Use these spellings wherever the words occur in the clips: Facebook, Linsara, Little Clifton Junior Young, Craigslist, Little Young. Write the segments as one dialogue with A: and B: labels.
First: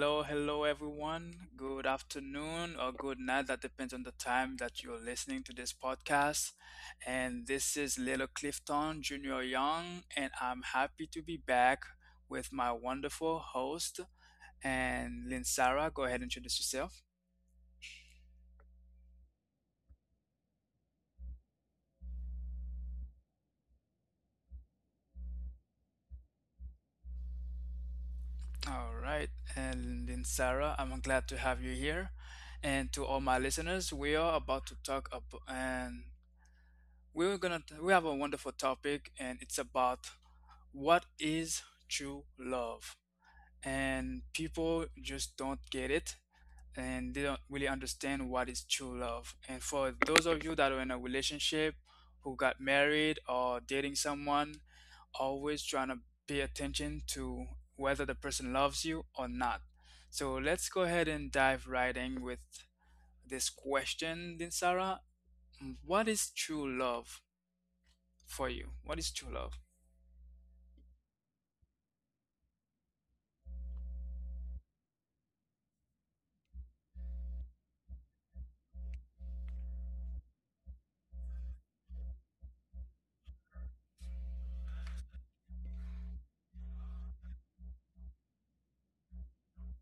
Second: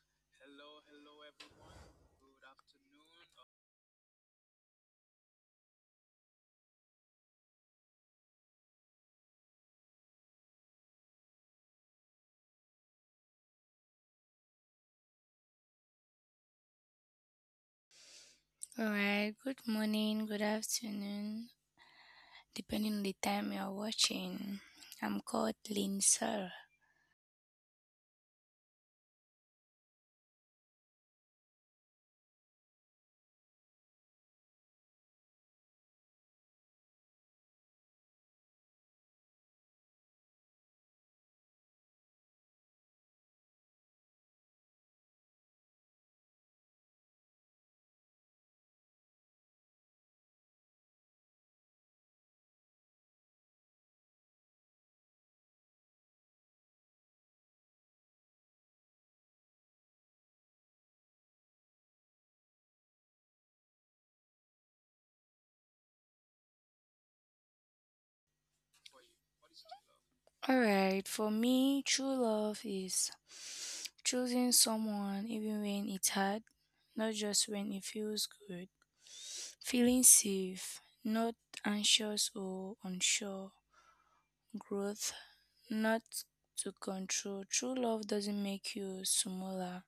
A: Hello, hello everyone. Good afternoon or good night. That depends on the time that you're listening to this podcast. And this is Little Clifton Junior Young, and I'm happy to be back with my wonderful host. And Linsara, go ahead and introduce yourself.
B: All right, good morning, good afternoon, depending on the time you're watching. I'm called Lindsay. All
A: All right. And Linsara, I'm glad to have you here. And to all my listeners, we are about to talk about, and we have a wonderful topic, and it's about what is true love, and people just don't get it, and they don't really understand what is true love. And for those of you that are in a relationship, who got married or dating someone, always trying to pay attention to whether the person loves you or not. So let's go ahead and dive right in with this question then, Sarah. What is true love? For you, what is true love?
B: right, for me, true love is choosing someone even when it's hard, not just when it feels good. Feeling safe, not anxious or unsure. Growth, not to control. True love doesn't make you smaller.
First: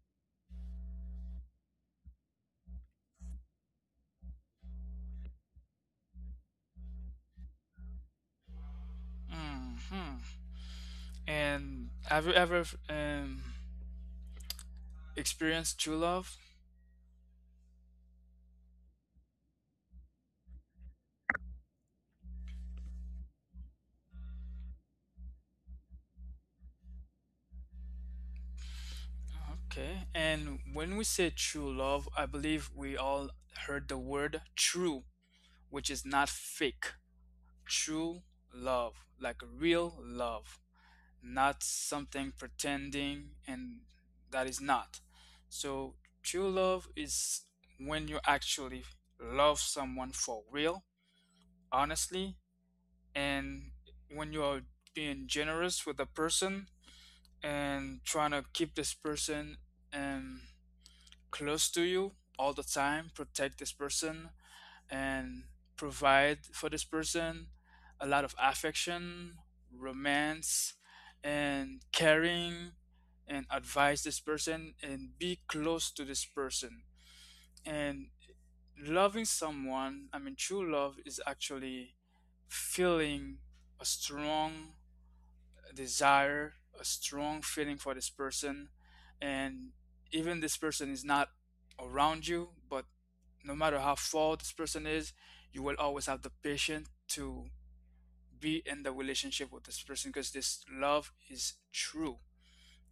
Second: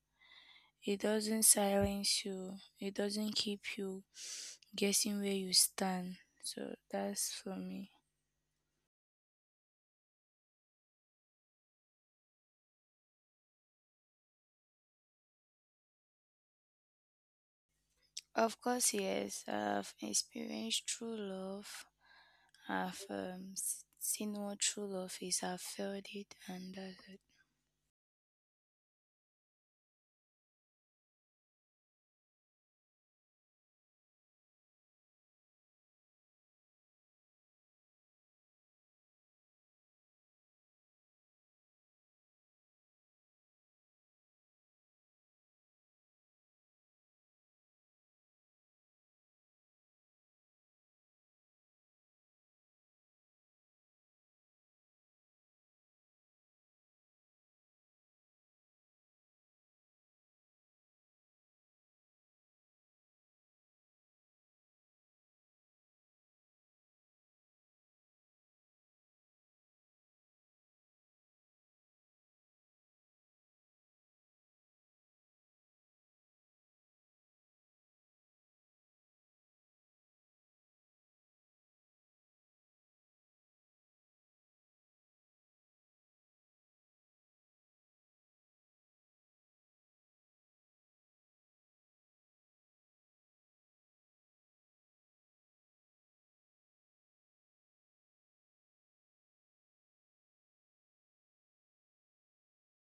B: It doesn't silence you. It doesn't keep you guessing where you stand. So that's for me.
A: Hmm. And have you ever um, experienced true love?
B: Of course, yes, I've experienced true love. I've seen what true love is. I've felt it, and that's it.
A: Okay. And when we say true love, I believe we all heard the word true, which is not fake. True love, like real love, not something pretending and that is not. So, true love is when you actually love someone for real, honestly, and when you are being generous with a person and trying to keep this person um, close to you all the time, protect this person, and provide for this person a lot of affection, romance, and caring, and advise this person and be close to this person. And loving someone, I mean, true love is actually feeling a strong a desire, a strong feeling for this person, and even this person is not around you, but no matter how far this person is, you will always have the patience to be in the relationship with this person because this love is true.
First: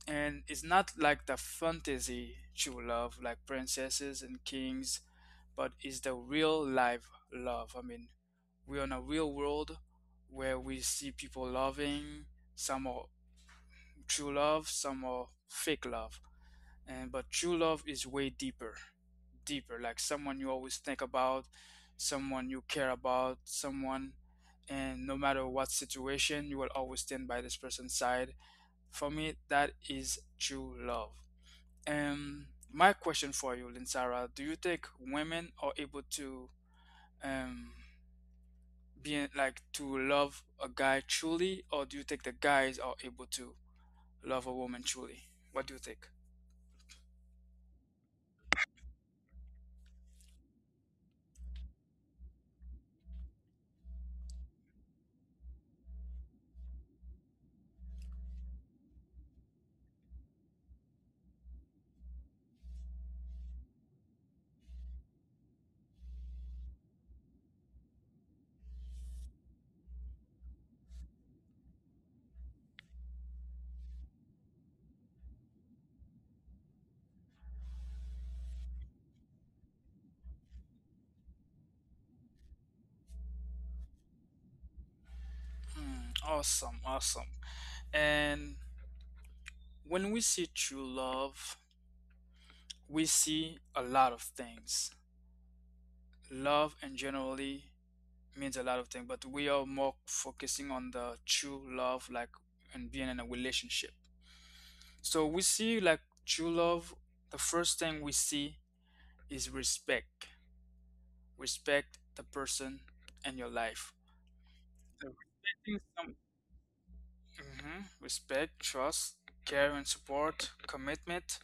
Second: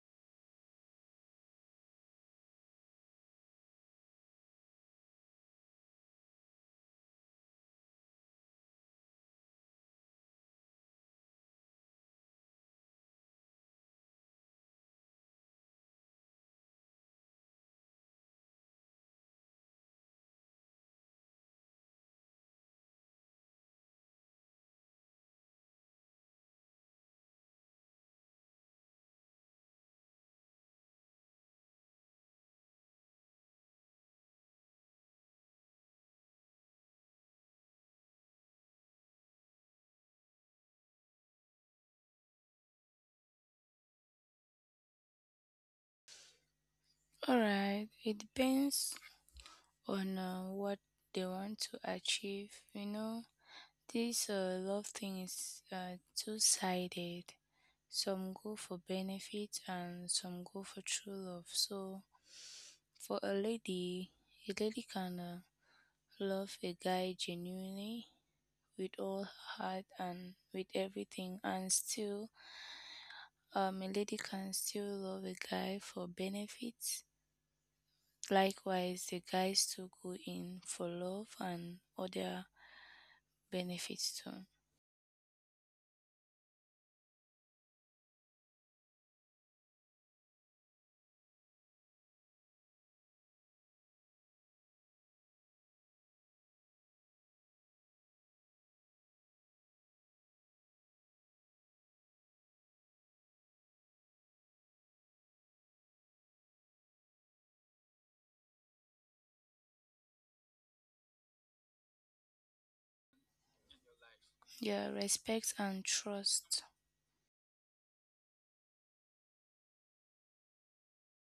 A: And it's not like the fantasy true love, like princesses and kings, but it's the real life love. I mean, we're in a real world where we see people loving, some are true love, some are fake love. And but true love is way deeper, deeper. Like someone you always think about, someone you care about, someone, and no matter what situation, you will always stand by this person's side. For me, that is true love. Um my question for you, Linsara, do you think women are able to um like to love a guy truly, or do you think the guys are able to love a woman truly? What do you think?
B: All right, it depends on what they want to achieve. You know, this love thing is two sided. Some go for benefit and some go for true love. So, for a lady can love a guy genuinely with all her heart and with everything, and still, a lady can still love a guy for benefits. Likewise, the guys too go in for love and other benefits too.
A: Mm, awesome, awesome. And when we see true love, we see a lot of things. Love in generally means a lot of things, but we are more focusing on the true love, like and being in a relationship. So we see like true love. The first thing we see is respect. Respect the person and your life.
B: Yeah,
A: So
B: respect and
A: respecting.
B: trust.
A: Mhm. Respect, trust, care and support, commitment,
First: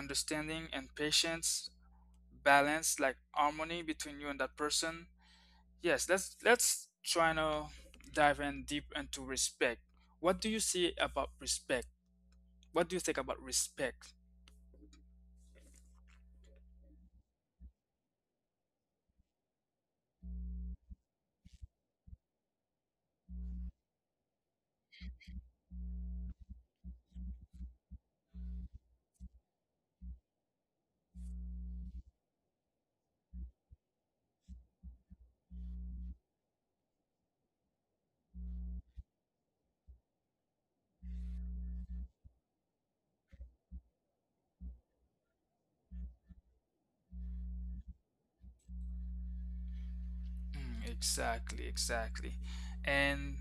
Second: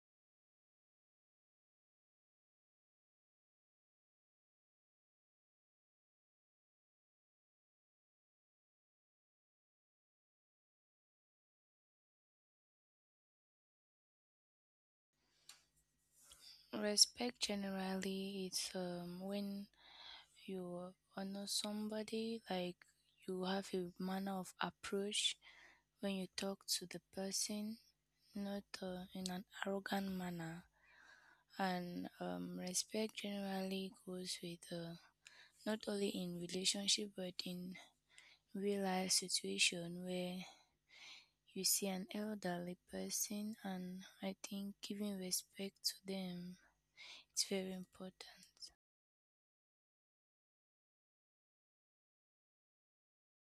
A: understanding and patience, balance, like harmony between you and that person. Yes, let's try to dive in deep into respect. What do you see about respect? What do you think about respect?
B: Respect generally it's when you honor somebody, like you have a manner of approach when you talk to the person, not in an arrogant manner. And respect generally goes with not only in relationship but in real life situation where you see an elderly person, and I think giving respect to them it's very important.
A: Mm, exactly, exactly. And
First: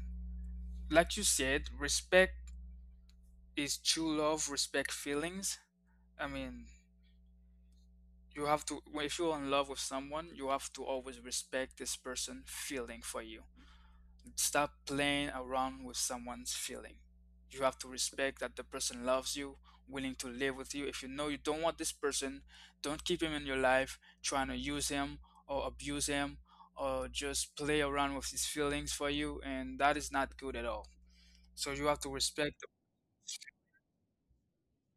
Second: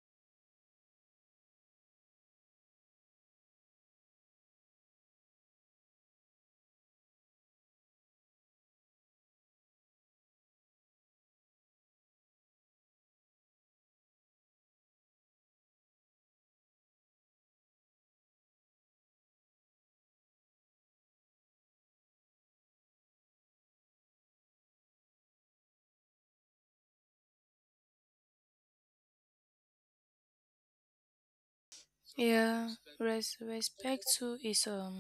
A: like you said, respect is true love, respect feelings. I mean, you have to, well, if you're in love with someone you have to always respect this person feeling for you, stop playing around with someone's feeling. You have to respect that the person loves you, willing to live with you. If you know you don't want this person, don't keep him in your life, trying to use him or abuse him or just play around with his feelings for you, and that is not good at all. So you have to respect
B: Yeah,
A: them.
B: respect too is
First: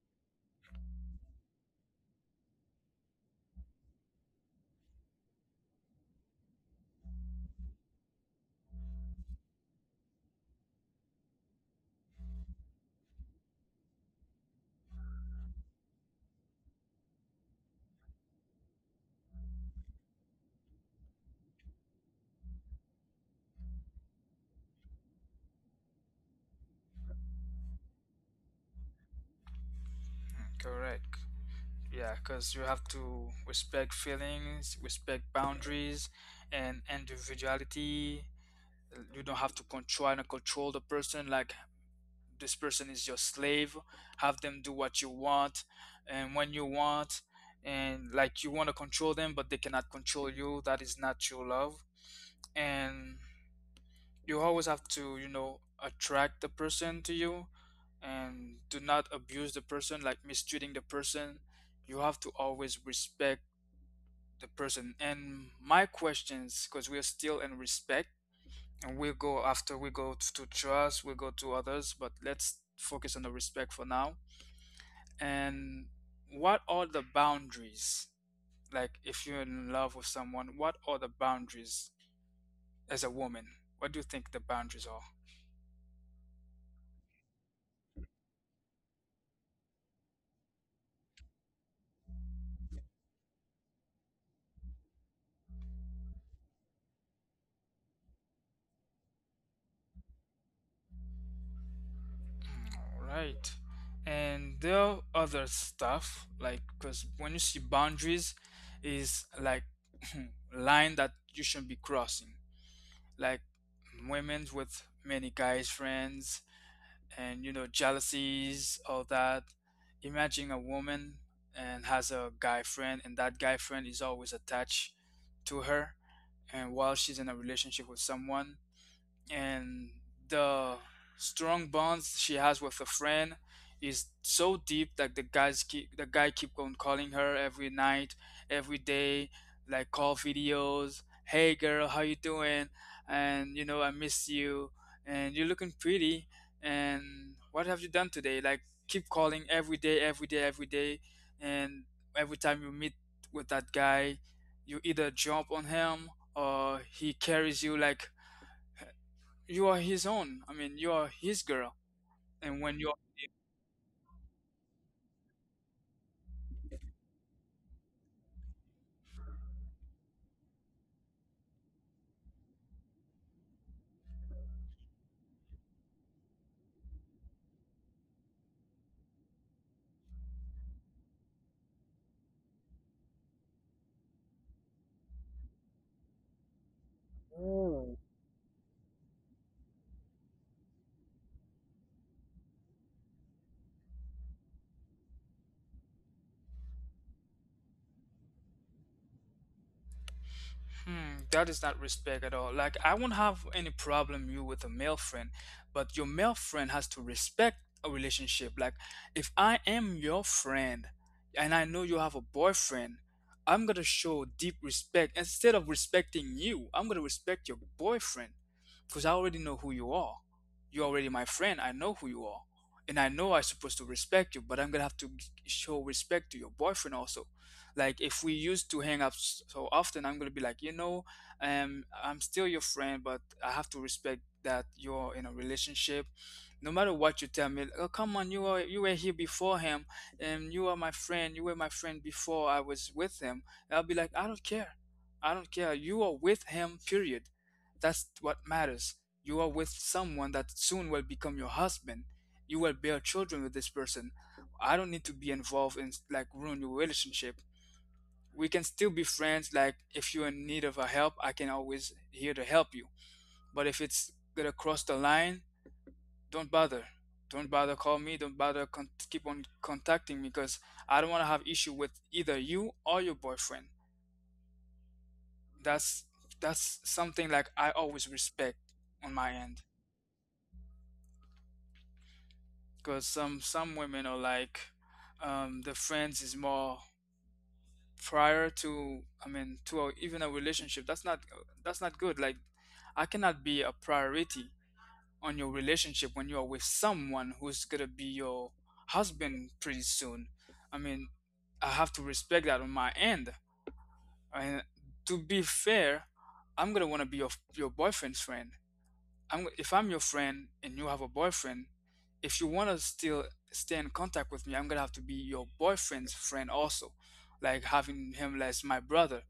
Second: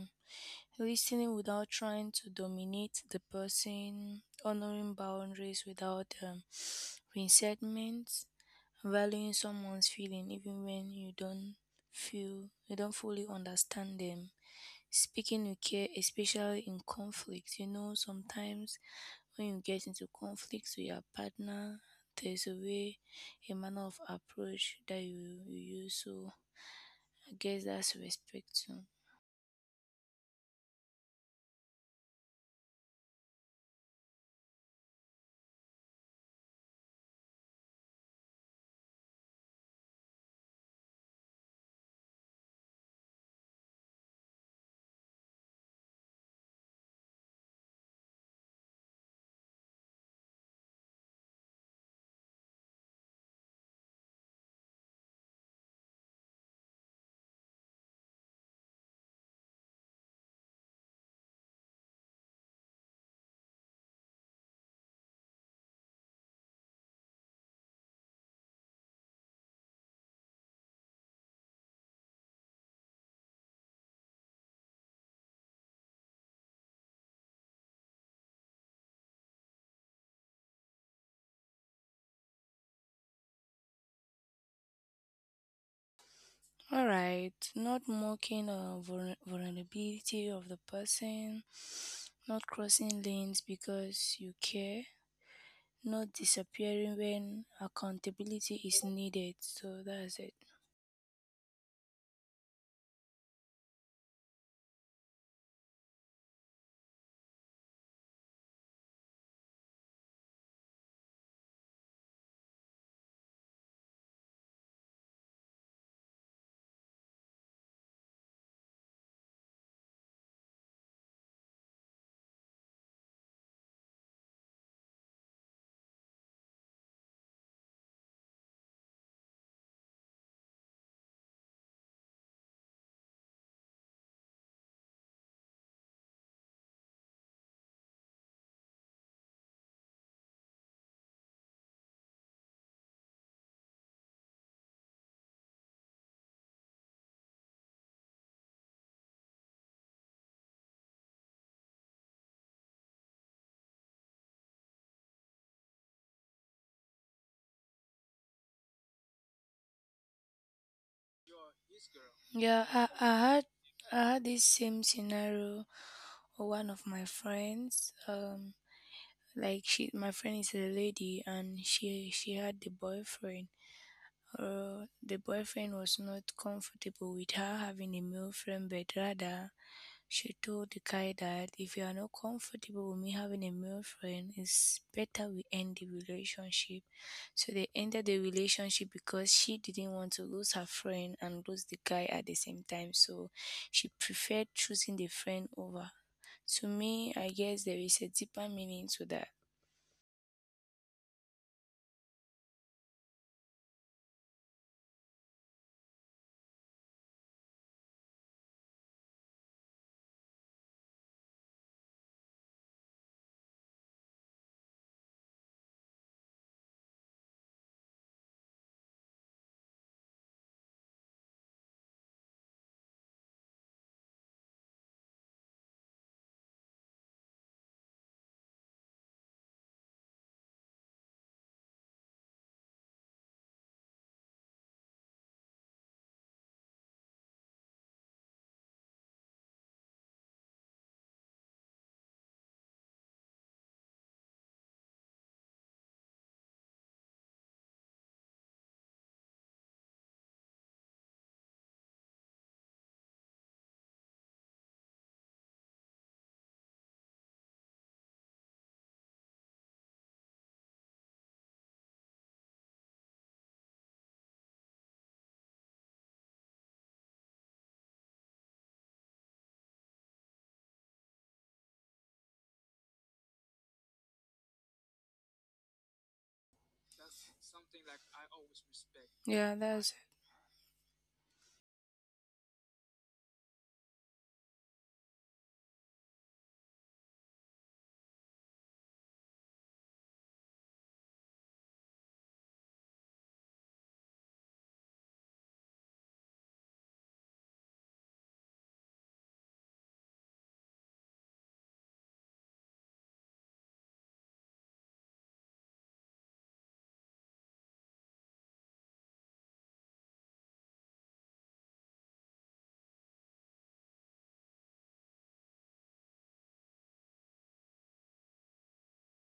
B: listening without trying to dominate the person, honoring boundaries without resentment, valuing someone's feeling even when you don't feel you don't fully understand them, speaking with care, especially in conflict. You know, sometimes when you get into conflicts with your partner, there's a way, a manner of approach that you use. So I guess that's respect too.
A: Correct. Yeah, because you have to respect feelings, respect boundaries, and individuality. You don't have to try to control the person like this person is your slave. Have them do what you want and when you want, and like you want to control them, but they cannot control you. That is not true love. And you always have to, you know, attract the person to you and do not abuse the person, like mistreating the person. You have to always respect the person. And my questions, because we are still in respect, and we'll go after we go to trust, we'll go to others, but let's focus on the respect for now. And what are the boundaries? Like, if you're in love with someone, what are the boundaries as a woman? What do you think the boundaries are?
B: All right, not mocking vulnerability of the person, not crossing lanes because you care, not disappearing when accountability is needed. So that's it.
A: All right. And there are other stuff, like, because when you see boundaries, is like line that you shouldn't be crossing, like women with many guys friends, and you know jealousies all that. Imagine a woman and has a guy friend, and that guy friend is always attached to her, and while she's in a relationship with someone, and the strong bonds she has with a friend is so deep that the guy keep on calling her every night, every day, like call videos. Hey girl, how you doing? And you know I miss you, and you're looking pretty. And what have you done today? Like keep calling every day, every day, every day, and every time you meet with that guy, you either jump on him or he carries you like you are his own. I mean, you are his girl. And
B: Yeah,
A: when you're,
B: I had this same scenario with one of my friends. Like my friend is a lady, and she had the boyfriend, or the boyfriend was not comfortable with her having a male friend, but rather she told the guy that if you are not comfortable with me having a male friend, it's better we end the relationship. So they ended the relationship because she didn't want to lose her friend and lose the guy at the same time. So she preferred choosing the friend over. To me, I guess there is a deeper meaning to that.
A: hmm, that is not respect at all. Like, I won't have any problem you with a male friend, but your male friend has to respect a relationship. Like, if I am your friend and I know you have a boyfriend, I'm gonna show deep respect. Instead of respecting you, I'm gonna respect your boyfriend because I already know who you are. You're already my friend. I know who you are. And I know I'm supposed to respect you, but I'm gonna have to show respect to your boyfriend also. Like if we used to hang up so often, I'm gonna be like, you know, I'm still your friend, but I have to respect that you're in a relationship. No matter what you tell me, oh come on, you were here before him, and you are my friend. You were my friend before I was with him. And I'll be like, I don't care, I don't care. You are with him. Period. That's what matters. You are with someone that soon will become your husband. You will bear children with this person. I don't need to be involved in like ruin your relationship. We can still be friends. Like if you're in need of a help, I can always here to help you. But if it's gonna cross the line, don't bother. Don't bother call me. Don't bother con- Keep on contacting me because I don't want to have issue with either you or your boyfriend. That's that's something like I always respect on my
B: Yeah,
A: end,
B: that's
A: because some women are like, the friends is more prior to, I mean to a, even a relationship. That's not, that's not good. Like I cannot be a priority on your relationship when you are with someone who's gonna be your husband pretty soon. I mean, I have to respect that on my end. And to be fair, I'm gonna want to be your boyfriend's friend. I'm If I'm your friend and you have a boyfriend, if you want to still stay in contact with me, I'm gonna have to be your boyfriend's friend also, like having him as my brother,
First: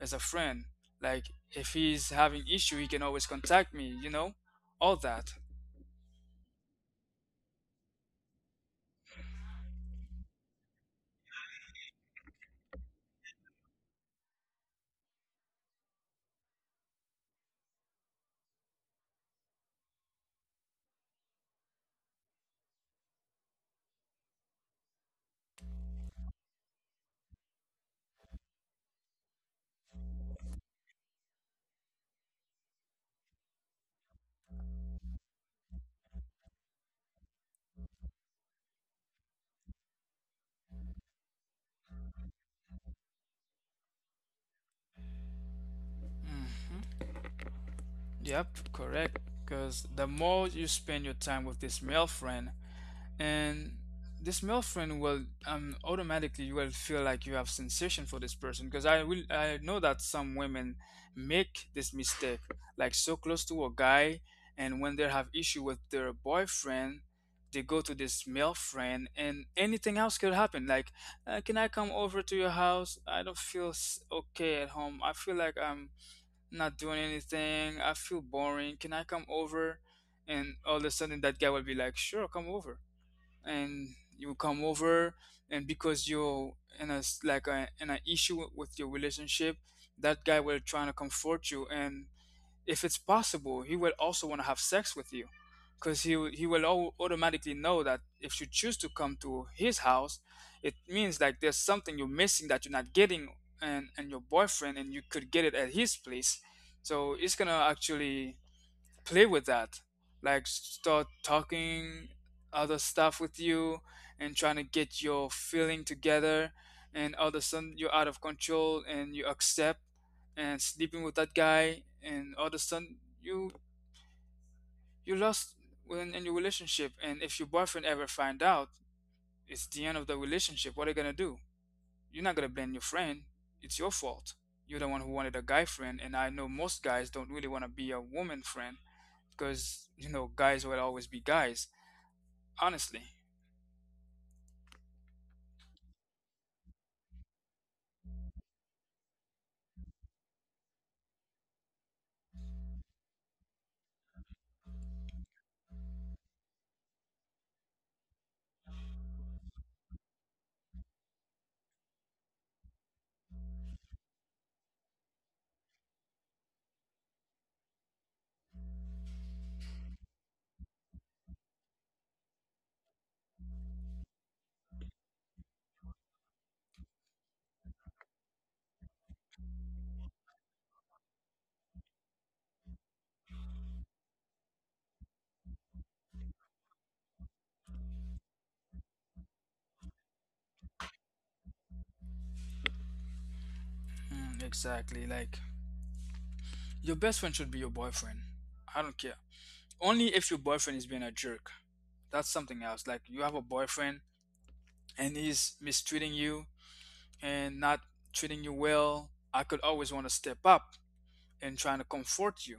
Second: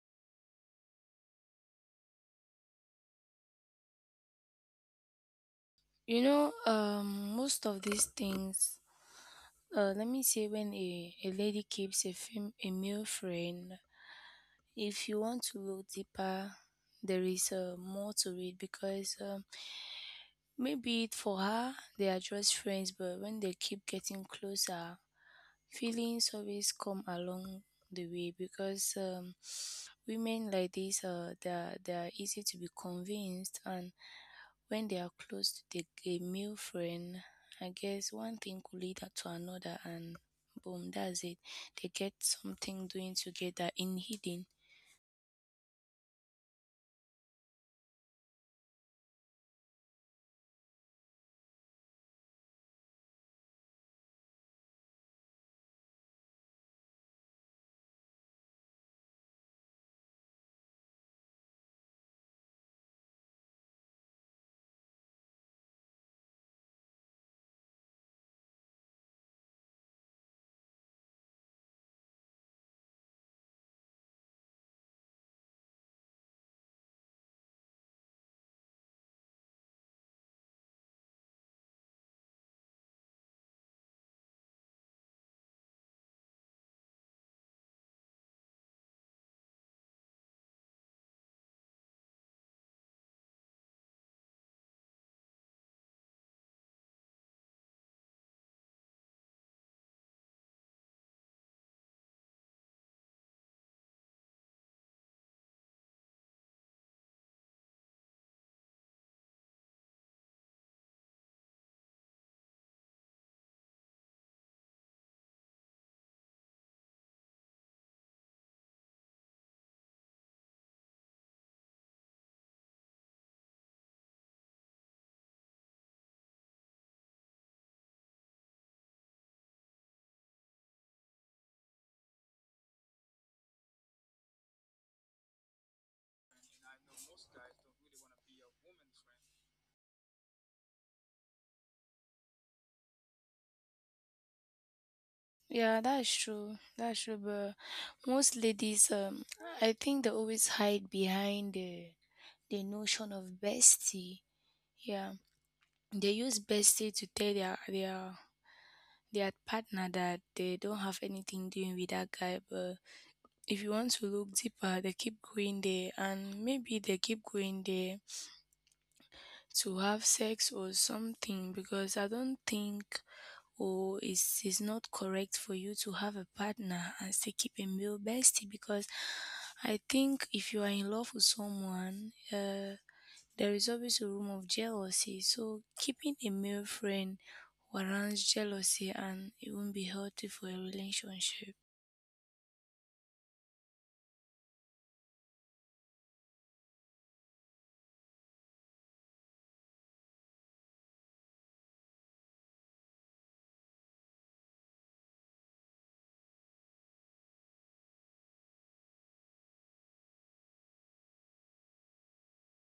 A: as a friend. Like if he's having issue, he can always contact me. You know, all that.
B: You know, most of these things. Let me say when a lady keeps a male friend, if you want to look deeper, there is more to it because maybe for her they are just friends, but when they keep getting closer, feelings always come along the way because women like this they are easy to be convinced, and when they are close to a male friend, I guess one thing could lead to another, and boom, that's it. They get something doing together in hidden.
A: Hmm. Yep, correct. Because the more you spend your time with this male friend, and this male friend will automatically you will feel like you have sensation for this person because I know that some women make this mistake, like so close to a guy. And when they have issue with their boyfriend, they go to this male friend and anything else could happen, like, can I come over to your house? I don't feel s- Okay, at home I feel like I'm not doing anything, I feel boring, can I come over? And all of a sudden that guy will be like, sure, come over. And you come over, and because you're in a s- like a, in an issue with your relationship, that guy will try to comfort you. And if it's possible, he will also want to have sex with you, because he will automatically know that if you choose to come to his house, it means like there's something you're missing that you're not getting and your boyfriend, and you could get it at his place. So it's gonna actually play with that, like start talking other stuff with you, and trying to get your feeling together. And all of a sudden you're out of control and you accept and sleeping with that guy, and all of a sudden you lost in your relationship. And if your boyfriend ever find out, it's the end of the relationship. What are you gonna do? You're not gonna blame your friend, it's your fault. You're the one who wanted a guy friend. And I know most guys don't really want to be a woman friend, because you know guys will always be guys, honestly.
B: Yeah, that's true. That's true. But most ladies, I think they always hide behind the notion of bestie. Yeah, they use bestie to tell their partner that they don't have anything doing with that guy, but if you want to look deeper, they keep going there, and maybe they keep going there to have sex or something because I don't think, or it's not correct for you to have a partner and still keep a male bestie because I think if you are in love with someone, there is always a room of jealousy. So keeping a male friend warrants jealousy and it won't be healthy for a relationship.
A: Mm, exactly. Like your best friend should be your boyfriend, I don't care. Only if your boyfriend is being a jerk, that's something else. Like you have a boyfriend and he's mistreating you and not treating you well, I could always want to step up and trying to comfort you,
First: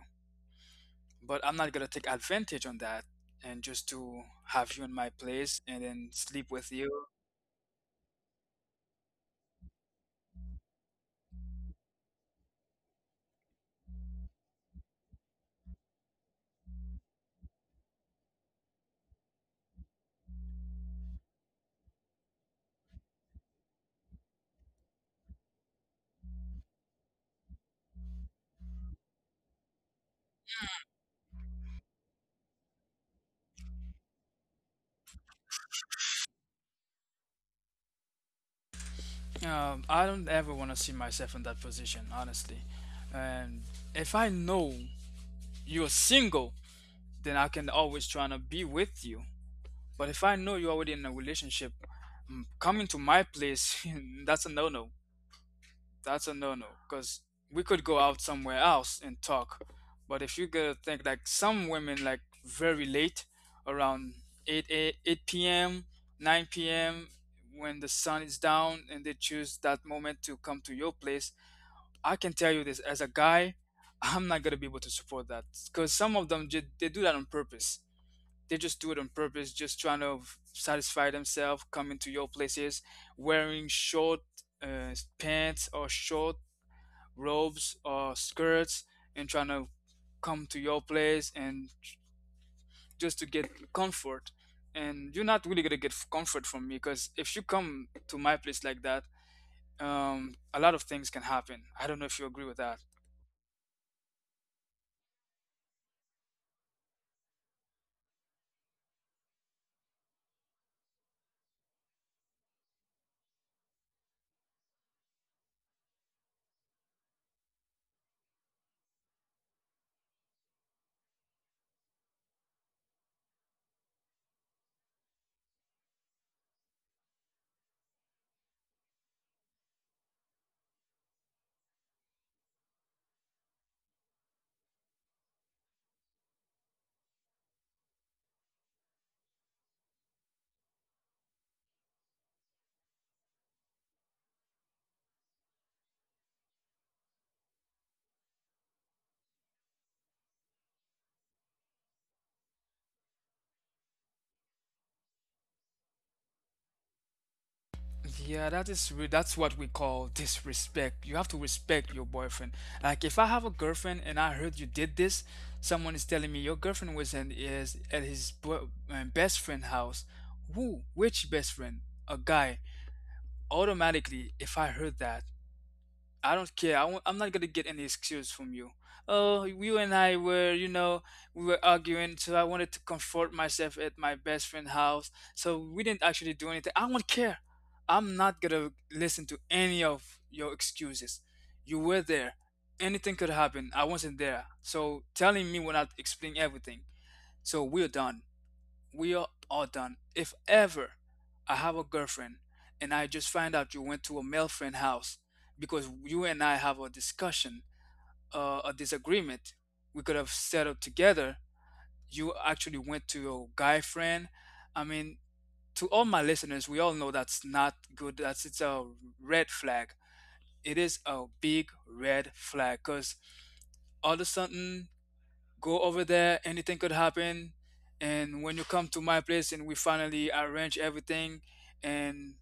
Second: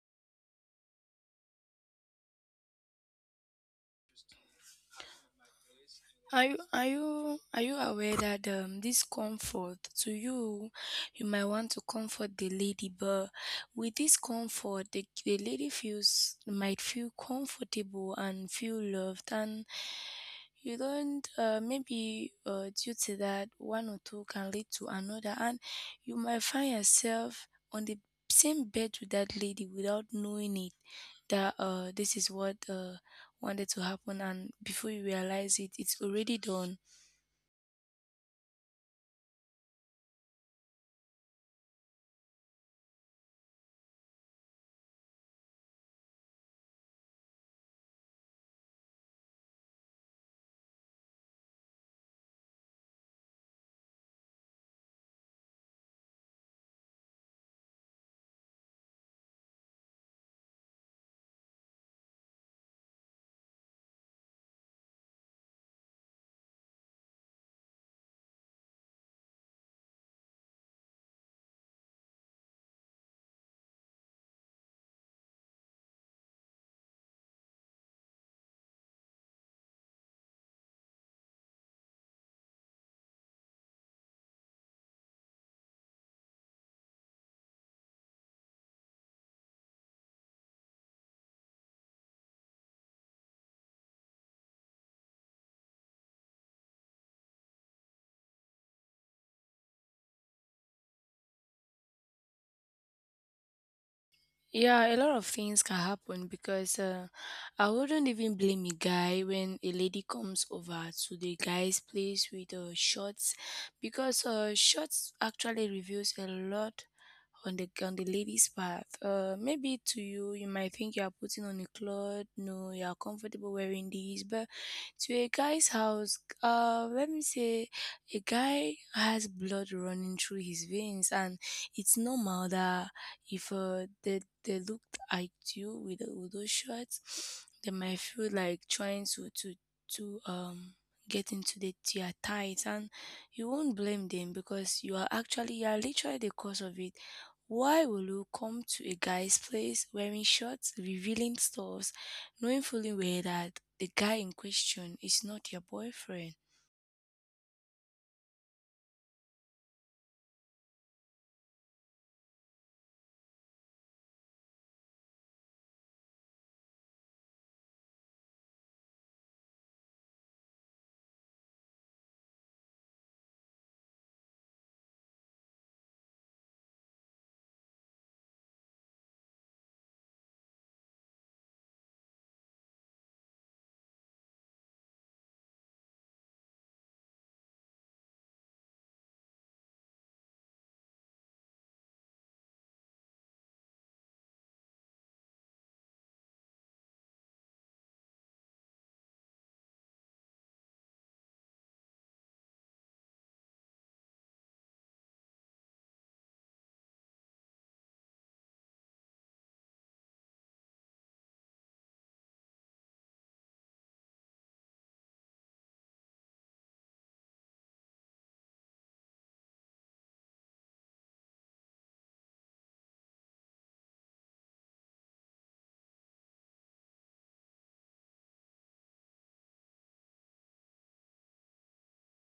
A: but I'm not going to take advantage on that and just to have you in my place and then
B: Are
A: sleep
B: you
A: with
B: are
A: you.
B: you are you aware that this comfort to you, you might want to comfort the lady, but with this comfort, the lady feels might feel comfortable and feel loved, and you don't maybe due to that, one or two can lead to another, and you might find yourself on the same bed with that lady without knowing it, that this is what wanted to happen, and before you realize it, it's already done.
A: I don't ever want to see myself in that position, honestly. And if I know you're single, then I can always try to be with you. But if I know you're already in a relationship, mm, coming to my place, that's a no-no. That's a no-no. Because we could go out somewhere else and talk. But if you gotta think like some women like very late, around 8, 8, p.m., 9 p.m., when the sun is down and they choose that moment to come to your place, I can tell you this as a guy, I'm not gonna be able to support that, because some of them they do that on purpose. They just do it on purpose, just trying to satisfy themselves, coming to your places, wearing short pants or short robes or skirts, and trying to come to your place and just to get comfort. And you're not really gonna get comfort from me, because if you come to my place like that, a lot of things can happen. I don't know if you agree with that.
B: Yeah, a lot of things can happen because I wouldn't even blame a guy when a lady comes over to the guy's place with shorts because shorts actually reveals a lot on the lady's part. Maybe to you, you might think you are putting on a cloth, no, you are comfortable wearing these, but to a guy's house, let me say, a guy has blood running through his veins, and it's normal that if they they looked at you with, with those shots, they might feel like trying to get into the their tights, and you won't blame them because you are literally the cause of it. Why will you come to a guy's place wearing shorts, revealing stuffs, knowing fully well that the guy in question is not your boyfriend?
A: Yeah, that is re that's what we call disrespect. You have to respect your boyfriend. Like if I have a girlfriend and I heard you did this, someone is telling me your girlfriend was in is at his bo best friend house. Who? Which best friend? A guy. Automatically, if I heard that, I don't care. I'm not gonna get any excuse from you. Oh, you and I were, you know, we were arguing, so I wanted to comfort myself at my best friend's house. So we didn't actually do anything. I won't care. I'm not gonna listen to any of your excuses. You were there. Anything could happen. I wasn't there. So telling me will not explain everything. So we are all done. If ever I have a girlfriend and I just find out you went to a male friend house because you and I have a discussion, a disagreement, we could have settled together. You actually went to your guy friend. I mean, to all my listeners, we all know that's not good. That's it's a red flag. It is a big red flag, because all of a sudden go over there, anything could happen. And when you come to my place and we finally arrange everything, and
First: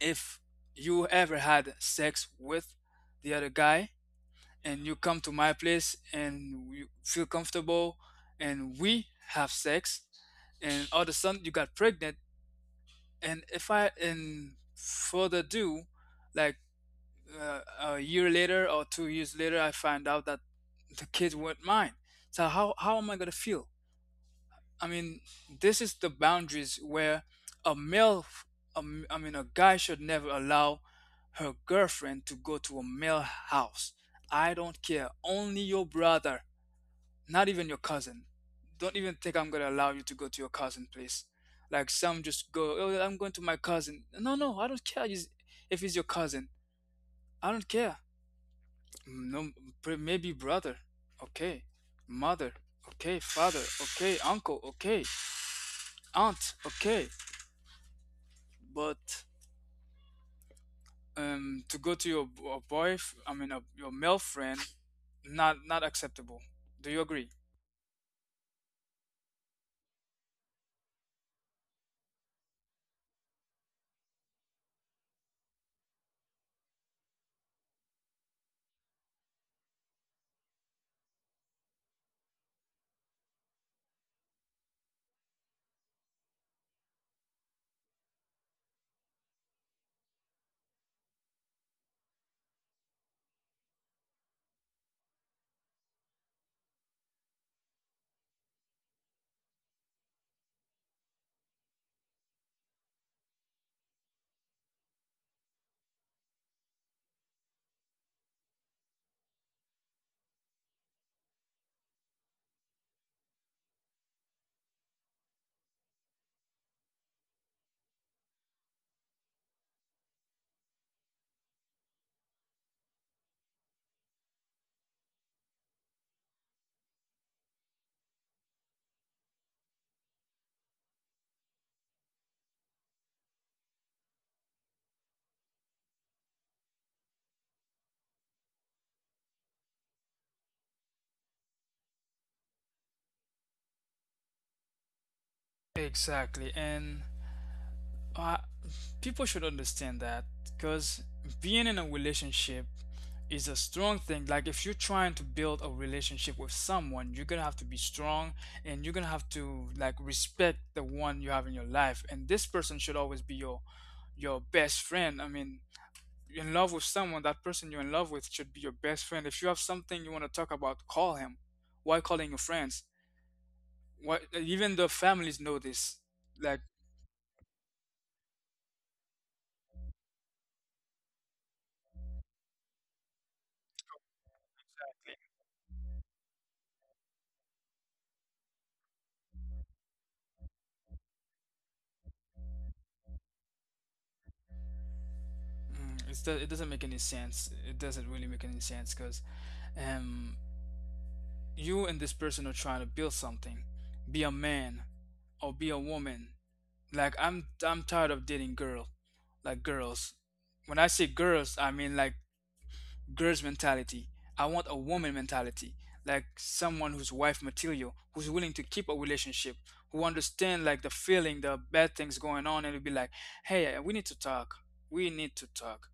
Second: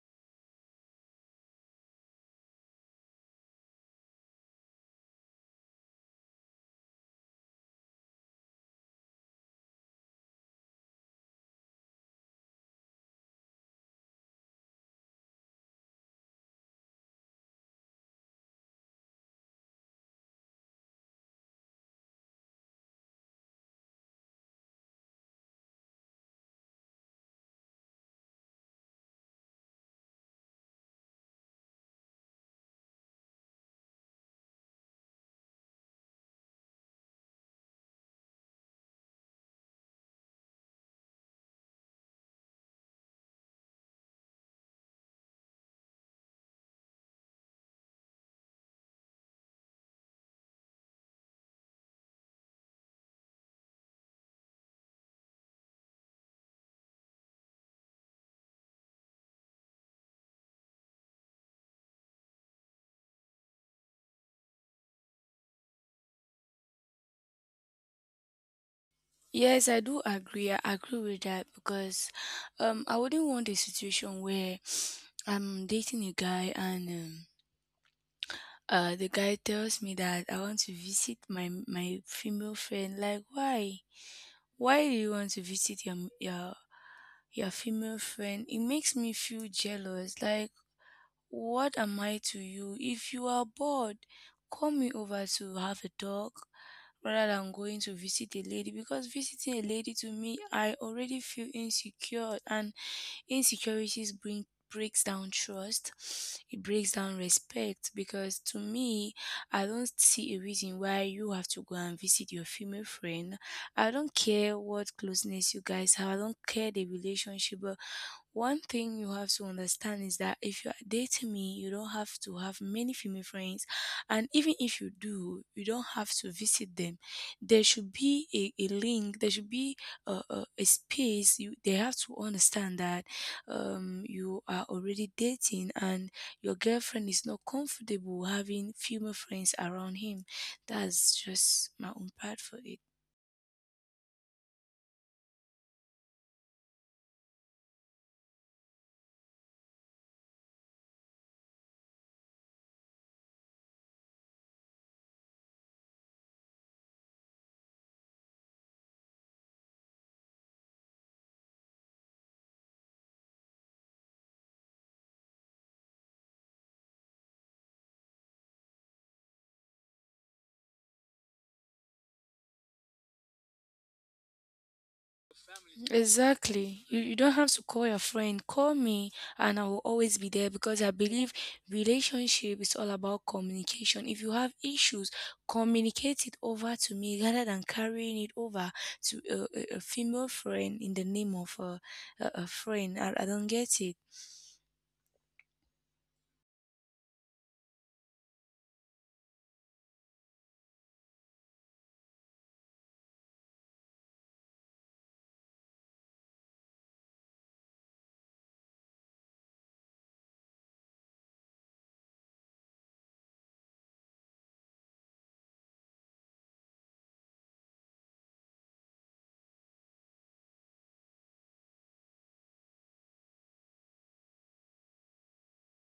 A: if you ever had sex with the other guy and you come to my place and you feel comfortable and we have sex and all of a sudden you got pregnant, and if I and further ado, like, uh, a year later or 2 years later I find out that the kid weren't mine, so how am I going to feel? I mean, this is the boundaries where a male, f- a m- I mean, a guy should never allow her girlfriend to go to a male house. I don't care. Only your brother, not even your cousin. Don't even think I'm gonna allow you to go to your cousin place. Like some just go, oh, I'm going to my cousin. No, no, I don't care if he's your cousin. I don't care. Mm, no, maybe brother. Okay, mother. Okay, father. Okay, uncle. Okay, aunt. Okay, but to go to your a boy, I mean, your male friend, not acceptable. Do you agree?
B: Yes, I do agree. I agree with that because I wouldn't want a situation where I'm dating a guy, and the guy tells me that I want to visit my female friend. Like why? Why do you want to visit your female friend? It makes me feel jealous. Like what am I to you? If you are bored, call me over to have a talk rather than going to visit a lady, because visiting a lady, to me, I already feel insecure, and insecurities bring breaks down trust, it breaks down respect, because to me, I don't see a reason why you have to go and visit your female friend. I don't care what closeness you guys have, I don't care the relationship, but one thing you have to understand is that if you are dating me, you don't have to have many female friends. And even if you do, you don't have to visit them. There should be a link, there should be a space. You, they have to understand that you are already dating, and your girlfriend is not comfortable having female friends around him. That's just my own part for it.
A: Exactly, and uh, people should understand that, because being in a relationship is a strong thing. Like if you're trying to build a relationship with someone, you're gonna have to be strong, and you're gonna have to like respect the one you have in your life. And this person should always be your best friend. I mean, you're in love with someone, that person you're in love with should be your best friend. If you have something you want to talk about, call him. Why calling your friends? Why even the families know this. Like,
B: Exactly. You don't have to call your friend. Call me, and I will always be there because I believe relationship is all about communication. If you have issues, communicate it over to me rather than carrying it over to a female friend in the name of a friend. I don't get it.
A: mm, it doesn't make any sense. It doesn't really make any sense, because um, you and this person are trying to build something. Be a man or be a woman. Like, I'm tired of dating girl, like girls. When I say girls, I mean like girl's mentality. I want a woman mentality, like someone who's wife material, who's willing to keep a relationship, who understand like the feeling, the bad things going on, and will be like, hey, we need to talk. We need to talk.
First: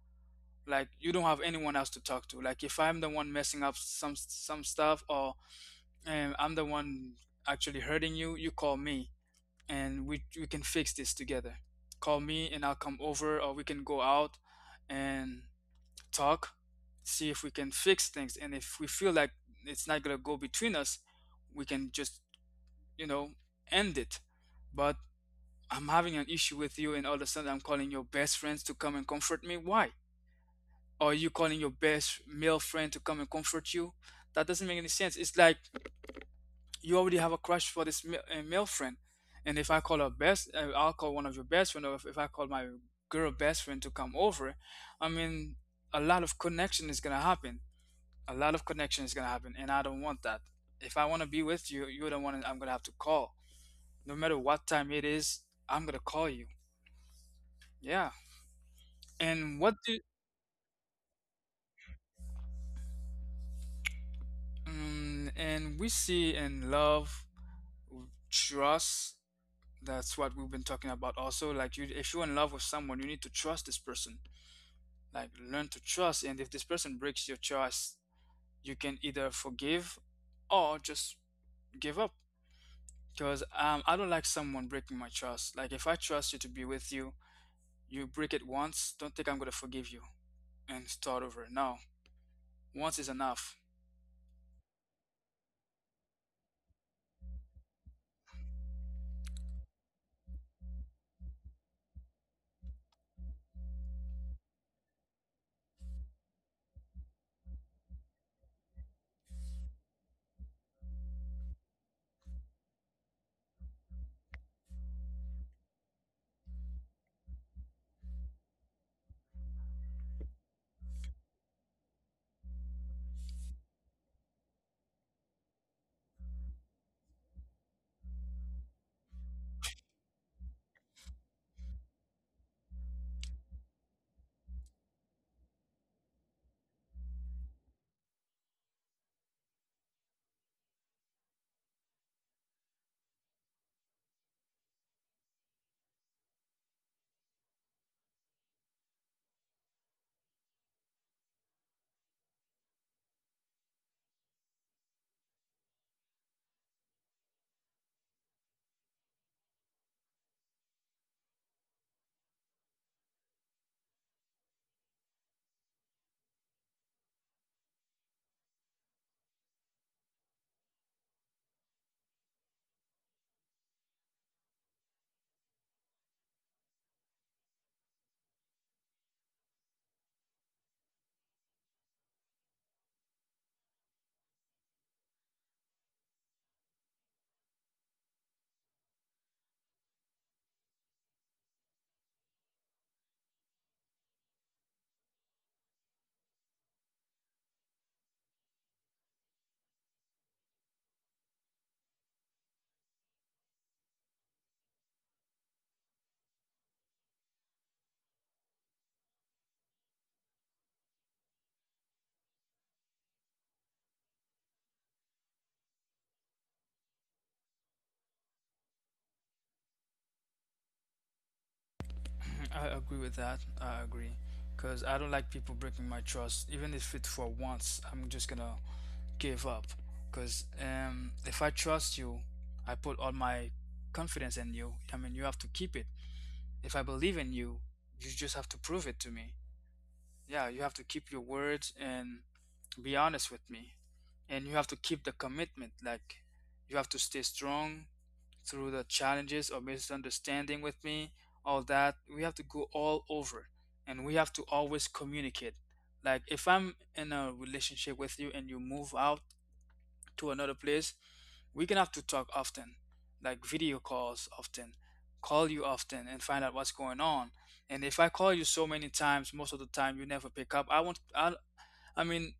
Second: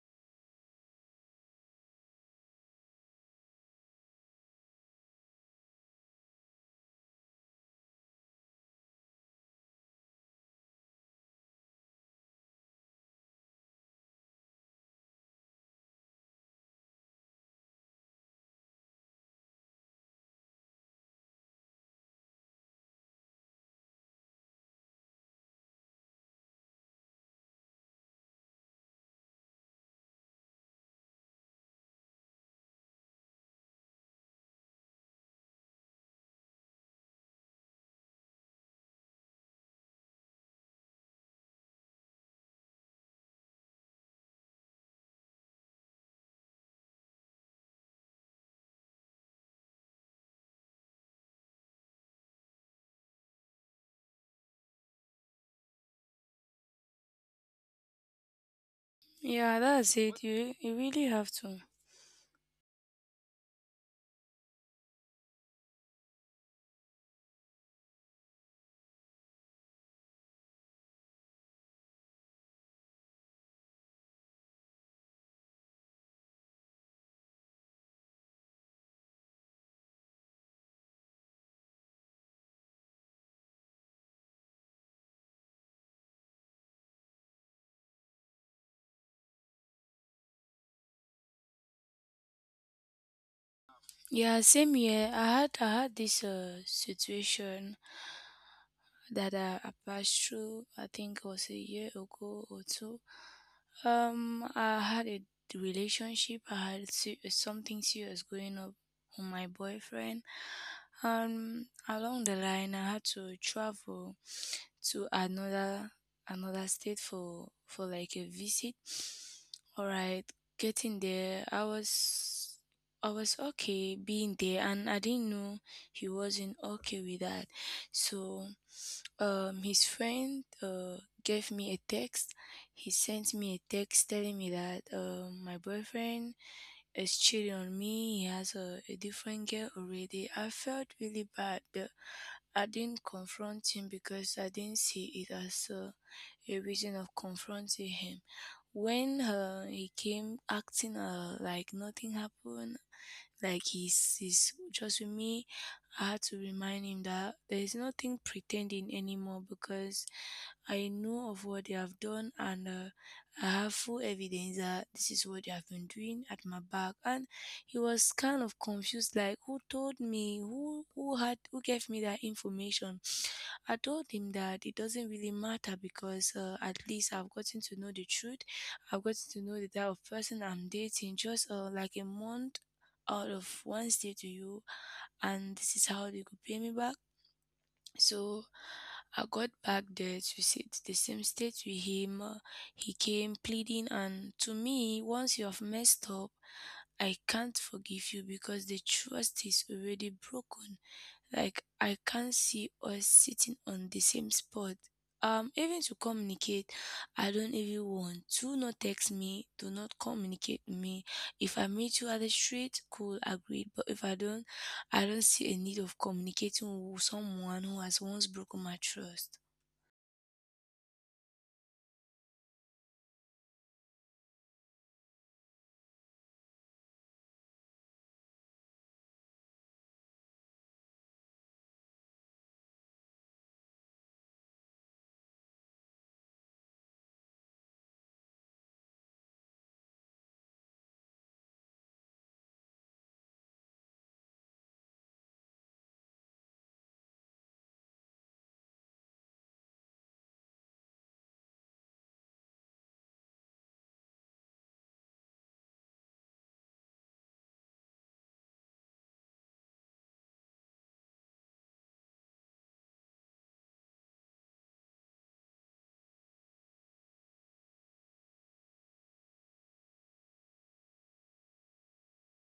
A: Like you don't have anyone else to talk to. Like if I'm the one messing up some stuff, or I'm the one actually hurting you, you call me, and we can fix this together. Call me, and I'll come over, or we can go out, and talk, see if we can fix things. And if we feel like it's not going to go between us, we can just, you know, end it. But I'm having an issue with you, and all of a sudden I'm calling your best friends to come and comfort me. Why? Or you calling your best male friend to come and comfort you? That doesn't make any sense. It's like you already have a crush for this male friend. And if I call I'll call one of your best friends, or if I call my girl best friend to come over, I mean, a lot of connection is gonna happen a lot of connection is gonna happen, and I don't want that. If I want to be with you, you're the one I'm gonna have to call. No matter what time it is, I'm gonna call you. Yeah.
B: Yeah,
A: And what
B: that's
A: do
B: it. You really have to.
A: mm, and we see in love, trust. That's what we've been talking about. Also, like you, if you're in love with someone, you need to trust this person. Like learn to trust, and if this person breaks your trust, you can either forgive or just give up. Because I don't like someone breaking my trust. Like if I trust you to be with you, you break it once, don't think I'm gonna forgive you and start over. No, once is enough.
B: Yeah, same here. I had this situation that I passed through, I think it was a year ago or two. I had a relationship. I had something serious going up with my boyfriend. Along the line, I had to travel to another state for like a visit. All right, getting there, I was okay being there, and I didn't know he wasn't okay with that, so his friend gave me a text. He sent me a text telling me that my boyfriend is cheating on me. He has a different girl already. I felt really bad, but I didn't confront him because I didn't see it as a reason of confronting him. When he came acting like nothing happened, like he's just with me, I had to remind him that there is nothing pretending anymore because I know of what they have done, and I have full evidence that this is what they have been doing at my back. And he was kind of confused, like who told me, who gave me that information. I told him that it doesn't really matter because at least I've gotten to know the truth. I've gotten to know the type of person I'm dating just like a month out of one stay to you, and this is how they could pay me back. So I got back there to sit the same state with him. He came pleading, and to me, once you have messed up, I can't forgive you because the trust is already broken. Like I can't see us sitting on the same spot. Even to communicate, I don't even want. Do not text me. Do not communicate with me. If I meet you at the street, cool, agreed. But if I don't, I don't see a need of communicating with someone who has once broken my trust.
A: I agree with that. I agree. Because I don't like people breaking my trust. Even if it's for once, I'm just gonna give up. Because if I trust you, I put all my confidence in you. I mean, you have to keep it. If I believe in you, you just have to prove it to me. Yeah, you have to keep your words and be honest with me. And you have to keep the commitment. Like, you have to stay strong through the challenges or misunderstanding with me, all that. We have to go all over, and we have to always communicate. Like if I'm in a relationship with you and you move out to another place, we can have to talk often, like video calls often, call you often and find out what's going on. And if I call you so many times, most of the time you never pick up, I won't I mean,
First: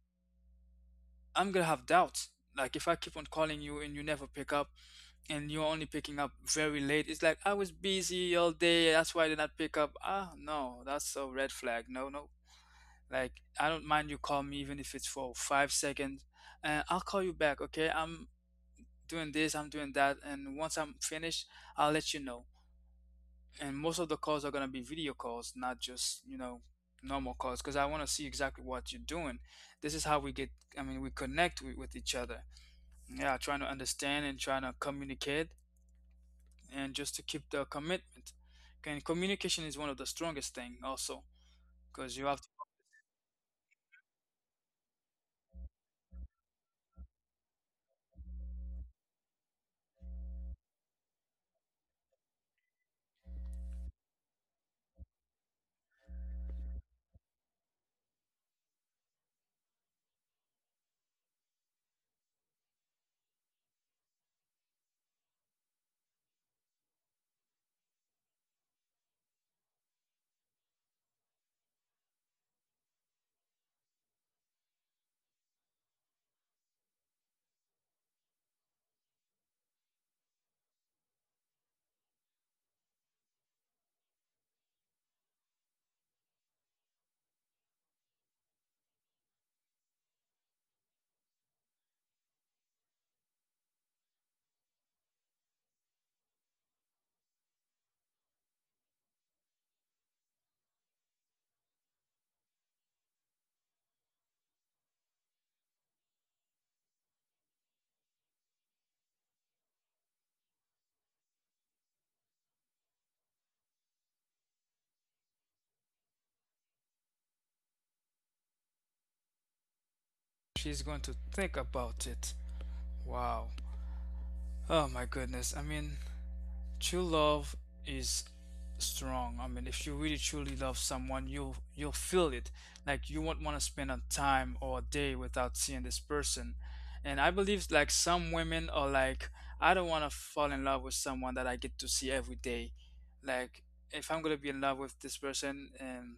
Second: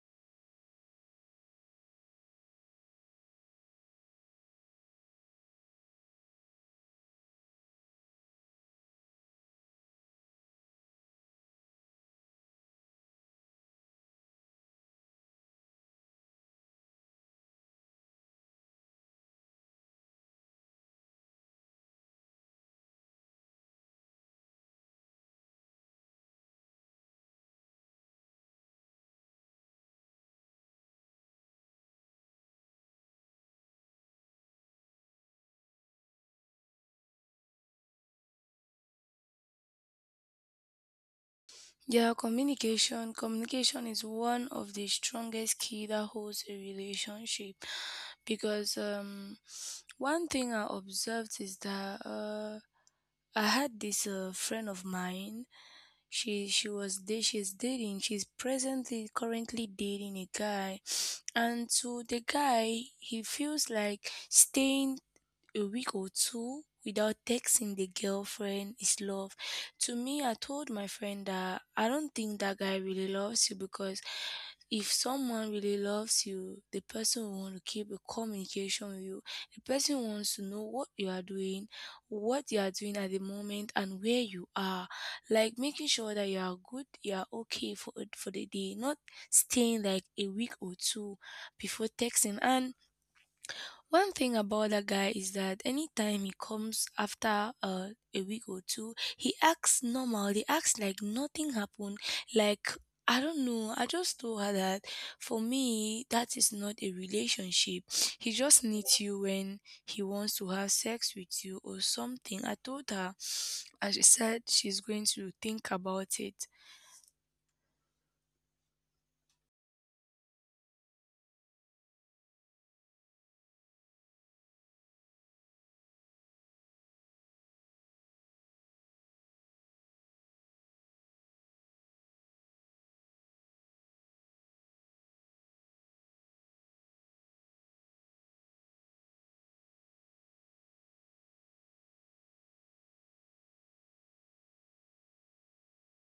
A: I'm gonna have doubts. Like if I keep on calling you and you never pick up, and you're only picking up very late. It's like I was busy all day, that's why I did not pick up. Ah, no, that's a red flag. No, no. Like I don't mind you call me even if it's for 5 seconds, and I'll call you back. Okay, I'm doing this, I'm doing that, and once I'm finished, I'll let you know. And most of the calls are gonna be video calls, not just you know normal calls, because I want to see exactly what you're doing. This is how we get. I mean, we connect with each other. Yeah, trying to understand and trying to communicate and just to keep the commitment. And communication is one of the strongest thing also
B: Yeah,
A: because you have to,
B: communication. Communication is one of the strongest key that holds a relationship, because one thing I observed is that I had this friend of mine. She's dating. She's presently currently dating a guy, and to the guy, he feels like staying a week or two without texting the girlfriend is love. To me, I told my friend that I don't think that guy really loves you, because if someone really loves you, the person will want to keep a communication with you. The person wants to know what you are doing, what you are doing at the moment, and where you are. Like making sure that you are good, you are okay for the day, not staying like a week or two before texting. And one thing about that guy is that anytime he comes after a week or two, he acts normal. He acts like nothing happened. Like, I don't know. I just told her that for me, that is not a relationship. He just needs you when he wants to have sex with you or something. I told her, and she said she's going to think about it.
A: she's going to think about it. Wow. Oh my goodness. I mean, true love is strong. I mean, if you really truly love someone, you'll feel it. Like you won't want to spend a time or a day without seeing this person. And I believe like some women are like, I don't want to fall in love with someone that I get to see every day. Like if I'm gonna be in love with this person and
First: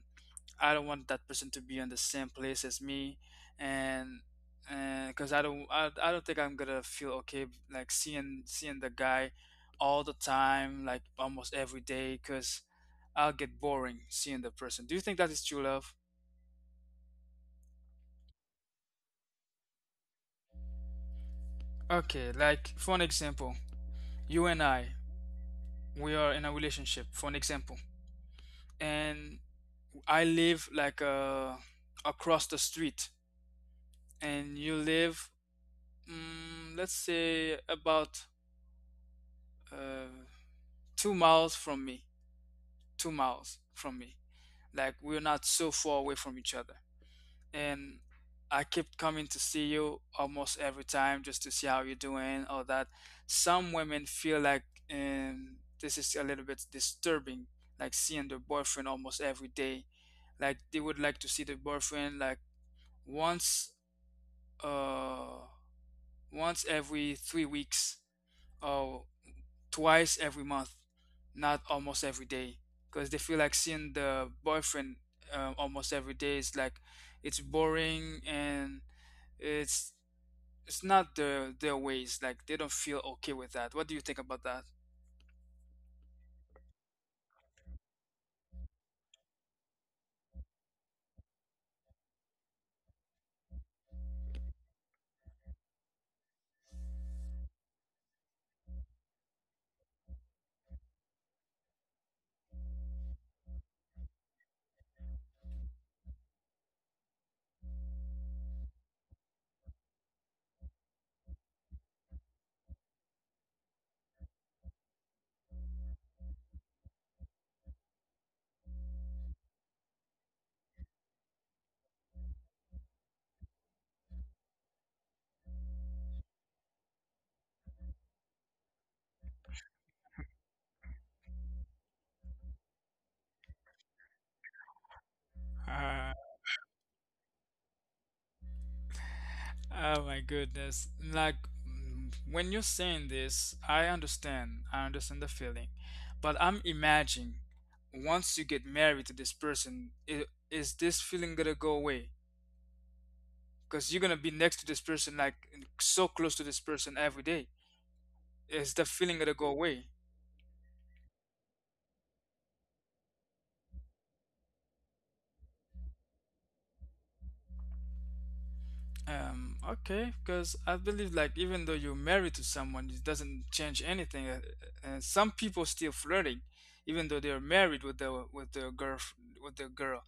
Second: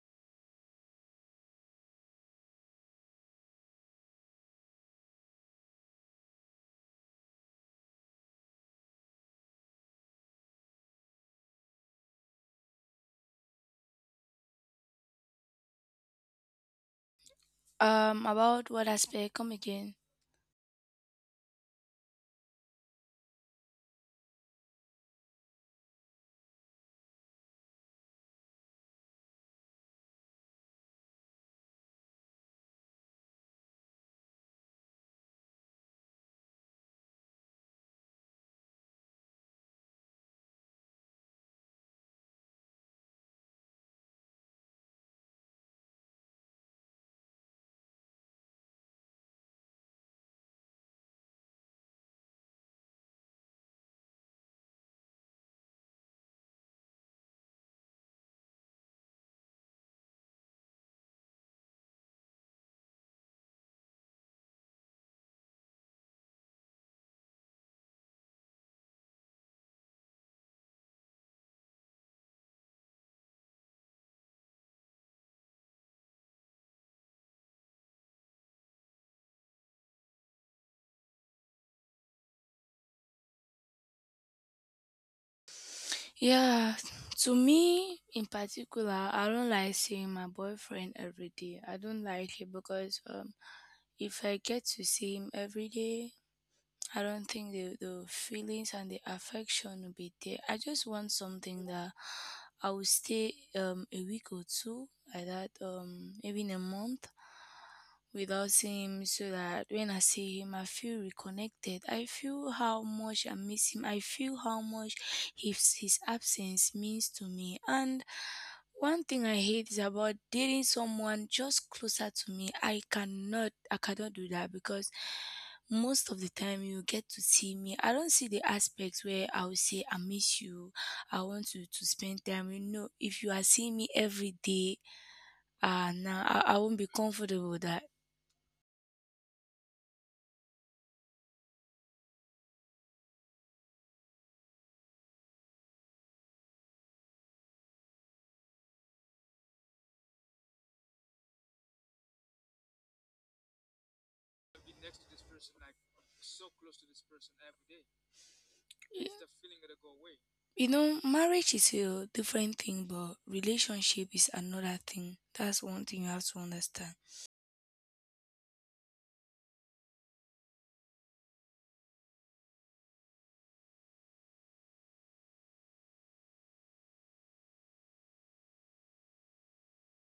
A: I don't want that person to be in the same place as me, and and because I don't think I'm gonna feel okay like seeing the guy all the time like almost every day because I'll get boring seeing the person. Do you think that is true love?
B: About what aspect? Come again.
A: Okay, like for an example, you and I we are in a relationship. For an example, and I live like across the street, and you live let's say about. Uh, 2 miles from me, 2 miles from me. Like we're not so far away from each other. And I kept coming to see you almost every time just to see how you're doing, all that. Some women feel like this is a little bit disturbing, like seeing their boyfriend almost every day. Like they would like to see their boyfriend like once, uh, once every 3 weeks, or twice every month, not almost every day, because they feel like seeing the boyfriend almost every day is like it's boring and it's it's not their ways. Like they don't feel okay with that. What do you think about that?
B: Yeah, to me in particular, I don't like seeing my boyfriend every day. I don't like it, because if I get to see him every day, I don't think the feelings and the affection will be there. I just want something that I will stay a week or two like that, maybe in a month without seeing him, so that when I see him I feel reconnected. I feel how much I miss him. I feel how much his absence means to me. And one thing I hate is about dating someone just closer to me. I cannot do that, because most of the time you get to see me. I don't see the aspects where I will say I miss you. I want you to spend time. If you are seeing me every day,
A: Uh,
B: now I won't be comfortable with that.
A: oh my goodness! Like when you're saying this, I understand. I understand the feeling, but I'm imagining once you get married to this person, is this feeling gonna go away? Because you're gonna be next to this person, like so close to this person every day. It's the feeling gonna go away.
B: You know, marriage is a different thing, but relationship is another thing. That's one thing you have to understand.
A: Okay, because I believe like even though you're married to someone, it doesn't change anything. Some people still flirting, even though they're married with the girl with the girl,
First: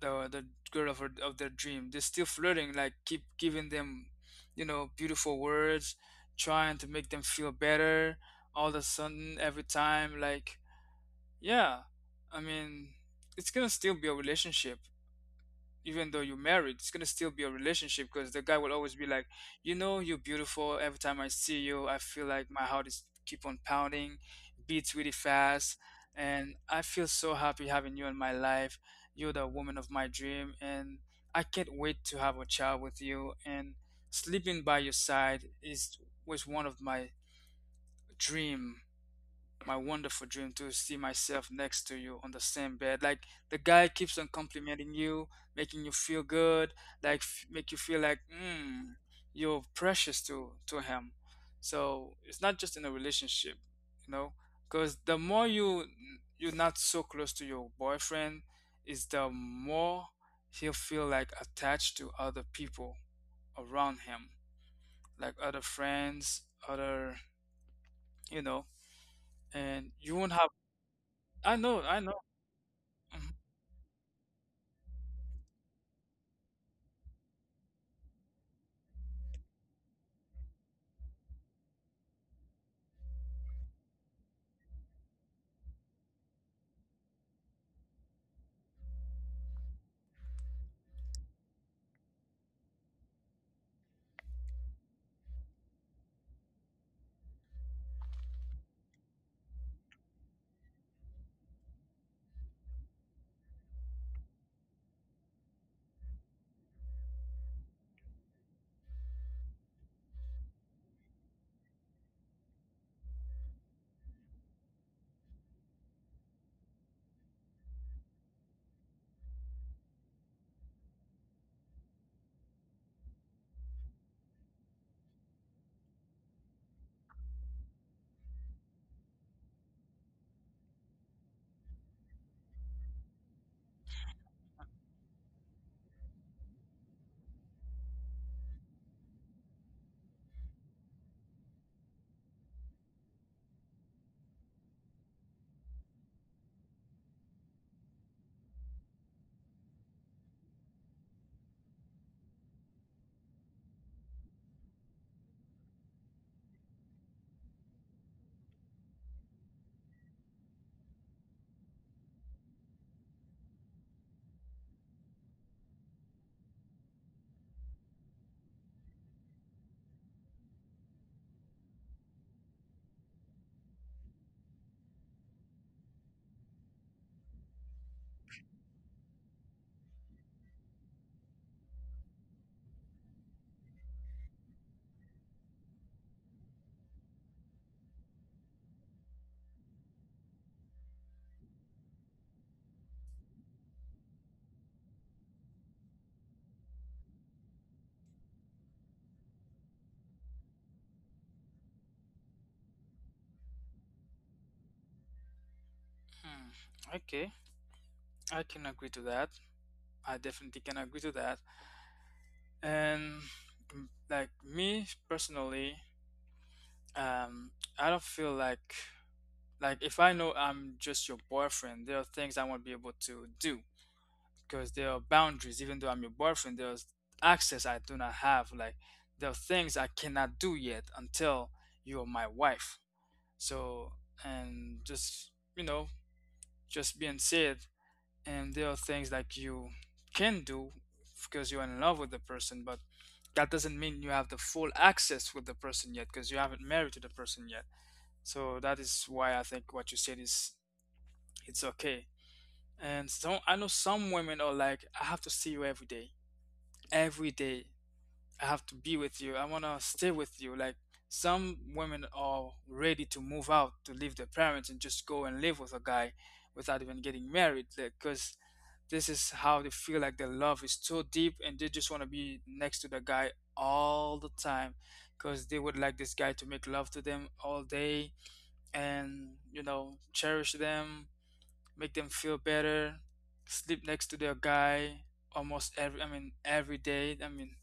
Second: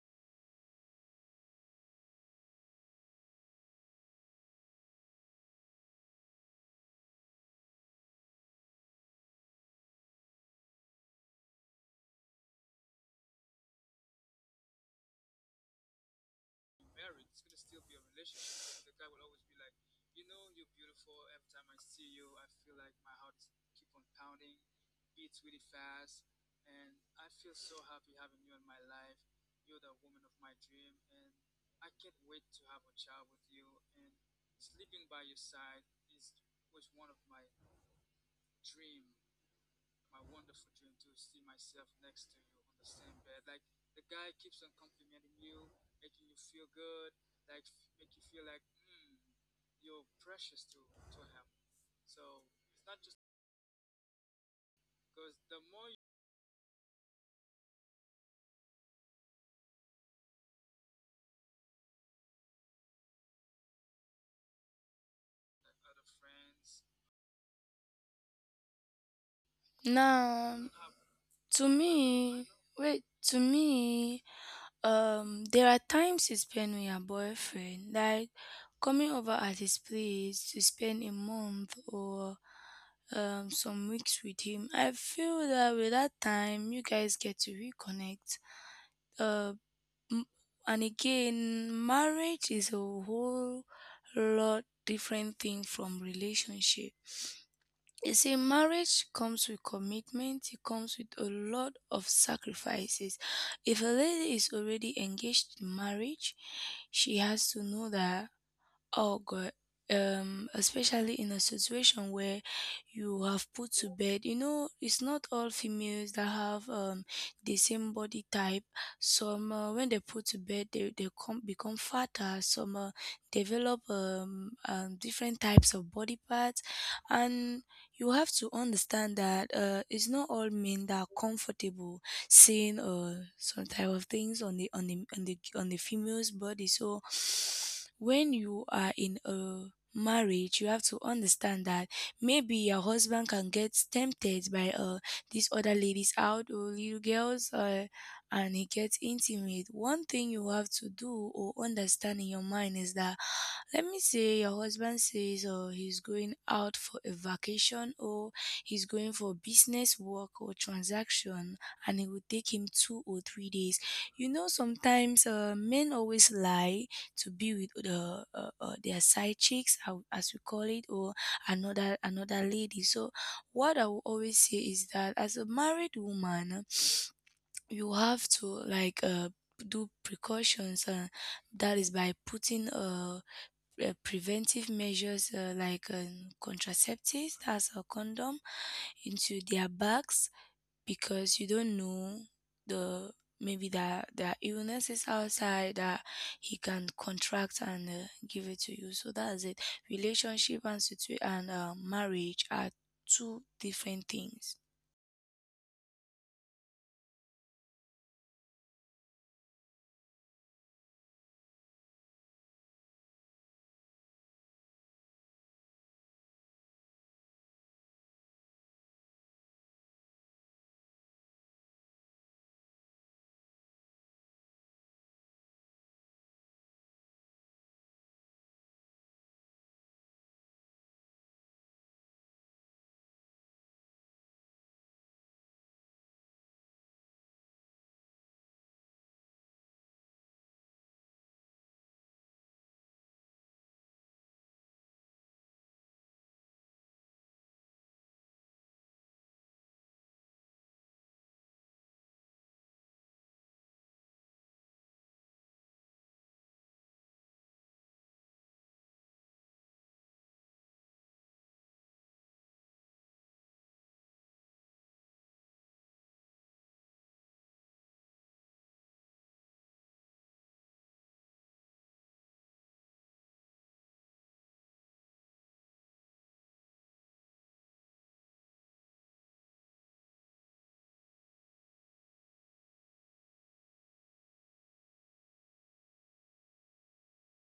A: the girl of her, of their dream. They're still flirting, like keep giving them, you know, beautiful words, trying to make them feel better. All of a sudden, every time, like yeah, I mean, it's gonna still be a relationship, even though you're married. It's gonna still be a relationship because the guy will always be like, you know, you're beautiful. Every time I see you, I feel like my heart is keep on pounding, beats really fast, and I feel so happy having you in my life. You're the woman of my dream, and I can't wait to have a child with you. And sleeping by your side is was one of my dream. My wonderful dream to see myself next to you on the same bed. Like the guy keeps on complimenting you, making you feel good, like make you feel like you're precious to him. So it's not just in a relationship, you know, because the more you you're not so close to your boyfriend, is the more he'll feel like attached to other people around him, like other friends, other you know, and you won't have.
B: Now,
A: I
B: to
A: know, I know.
B: me, wait,
A: Mhm.
B: to me, there are times he spent with your boyfriend, like coming over at his place to spend a month or some weeks with him. I feel that with that time, you guys get to reconnect. Uh, m- and again, marriage is a whole lot different thing from relationship. You see, marriage comes with commitment, it comes with a lot of sacrifices. If a lady is already engaged in marriage, she has to know that. Oh God. Especially in a situation where you have put to bed, it's not all females that have the same body type. Some when they put to bed, they come become fatter. Some develop different types of body parts, and you have to understand that it's not all men that are comfortable seeing some type of things on the female's body. So when you are in a marriage, you have to understand that maybe your husband can get tempted by these other ladies out or little girls, and he gets intimate. One thing you have to do or understand in your mind is that let me say your husband says he's going out for a vacation, or he's going for business work or transaction, and it would take him 2 or 3 days. Sometimes men always lie to be with their side chicks, as we call it, or another lady. So, what I will always say is that as a married woman, you have to like do precautions. That is by putting preventive measures, like contraceptives, that's a condom, into their bags, because you don't know. The Maybe that illness is outside, that he can contract and give it to you. So that's it: relationship and marriage are two different things.
A: Okay, I can agree to that. I definitely can agree to that. And like me personally, um, I don't feel like if I know I'm just your boyfriend, there are things I won't be able to do because there are boundaries. Even though I'm your boyfriend, there's access I do not have. Like there are things I cannot do yet until you are my wife. So and just you know just being said, and there are things like you can do because you're in love with the person, but that doesn't mean you have the full access with the person yet because you haven't married to the person yet. So that is why I think what you said is it's okay. And so I know some women are like, I have to see you every day, every day. I have to be with you. I want to stay with you. Like some women are ready to move out, to leave their parents and just go and live with a guy without even getting married because this is how they feel like their love is so deep and they just want to be next to the guy all the time because they would like this guy to make love to them all day and you know cherish them, make them feel better, sleep next to their guy almost every, I mean every day, I mean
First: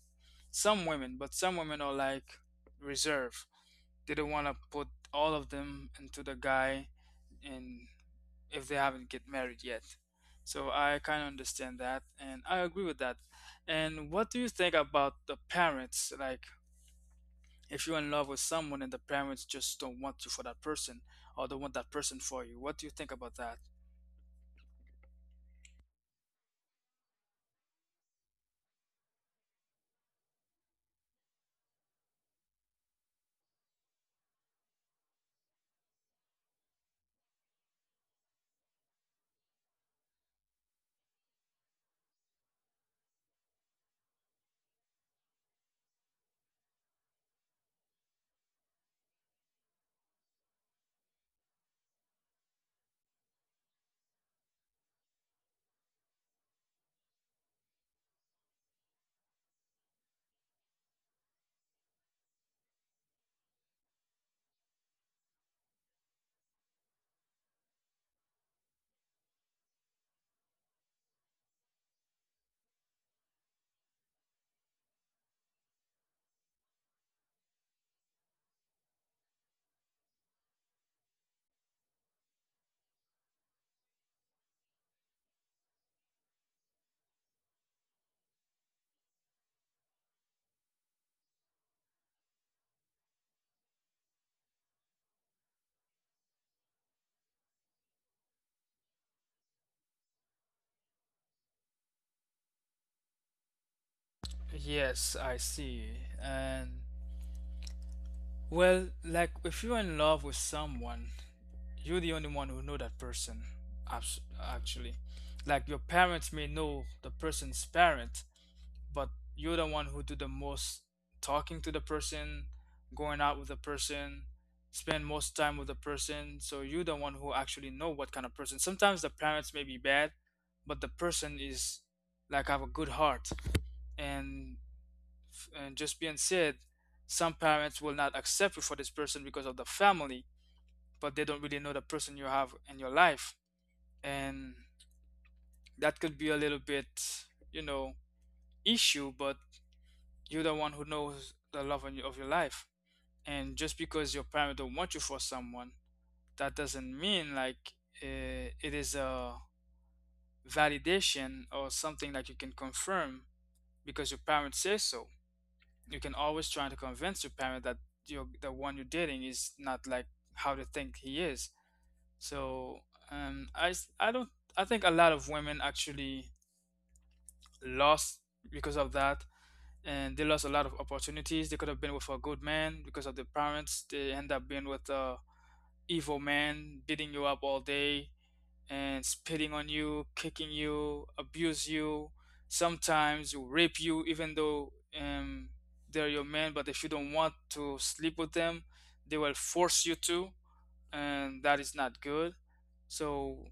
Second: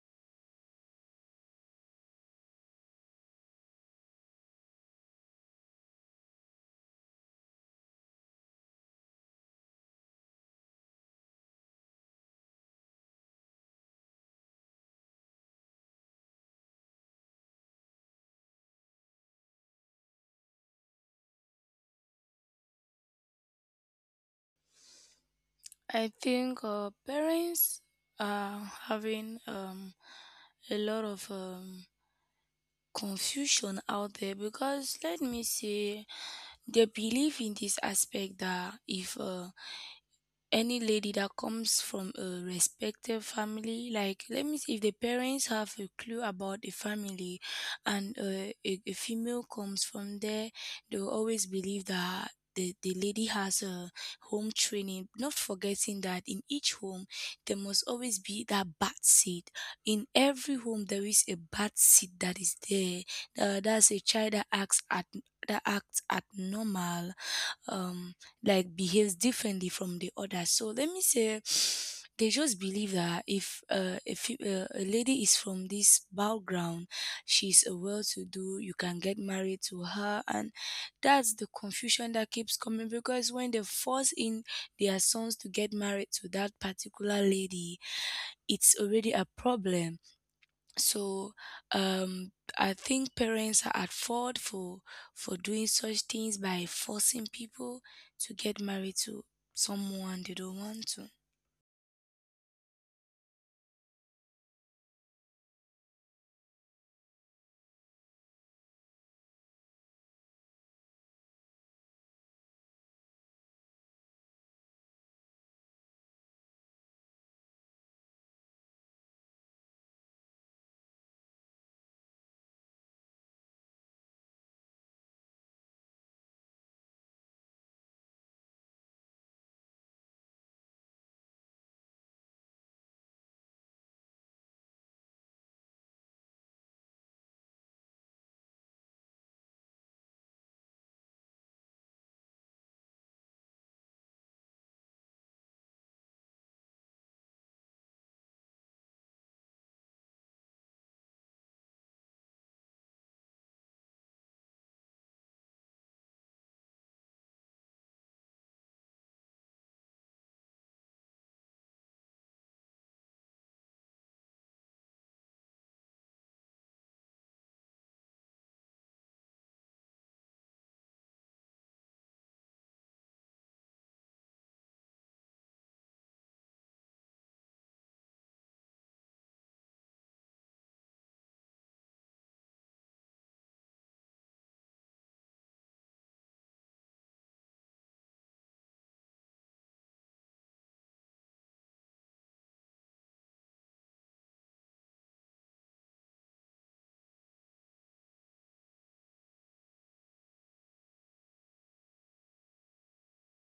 A: some women, but some women are like reserved. They don't want to put all of them into the guy and if they haven't get married yet. So I kind of understand that and I agree with that. And what do you think about the parents? Like if you're in love with someone and the parents just don't want you for that person or don't want that person for you. What do you think about that?
B: I think parents are having a lot of confusion out there, because let me say, they believe in this aspect that if any lady that comes from a respected family, like let me see, if the parents have a clue about the family, and a female comes from there, they'll always believe that the lady has a home training, not forgetting that in each home there must always be that bat seed. In every home there is a bat seed that is there, that's a child that acts at that acts abnormal, um like behaves differently from the others. So let me say, they just believe that if a lady is from this background, she's a well-to-do, you can get married to her. And that's the confusion that keeps coming, because when they force in their sons to get married to that particular lady, it's already a problem. So, um I think parents are at fault for doing such things, by forcing people to get married to someone they don't want to.
A: Yes, I see. And well, like if you're in love with someone, you're the only one who know that person. Actually, like your parents may know the person's parent, but you're the one who do the most talking to the person, going out with the person, spend most time with the person. So you're the one who actually know what kind of person. Sometimes the parents may be bad, but the person is like have a good heart. And, and just being said, some parents will not accept you for this person because of the family, but they don't really know the person you have in your life and that could be a little bit you know issue but you're the one who knows the love of your life and just because your parents don't want you for someone, that doesn't mean like it is a validation or something that you can confirm because your parents say so. You can always try to convince your parent that you're, the one you're dating is not like how they think he is. So I, s- I don't I think a lot of women actually lost because of that and they lost a lot of opportunities. They could have been with a good man because of the parents. They end up being with a evil man, beating you up all day and spitting on you, kicking you, abuse you, sometimes rape you, even though um, they're your man. But if you don't want to sleep with them, they will force you to, and that is not good. So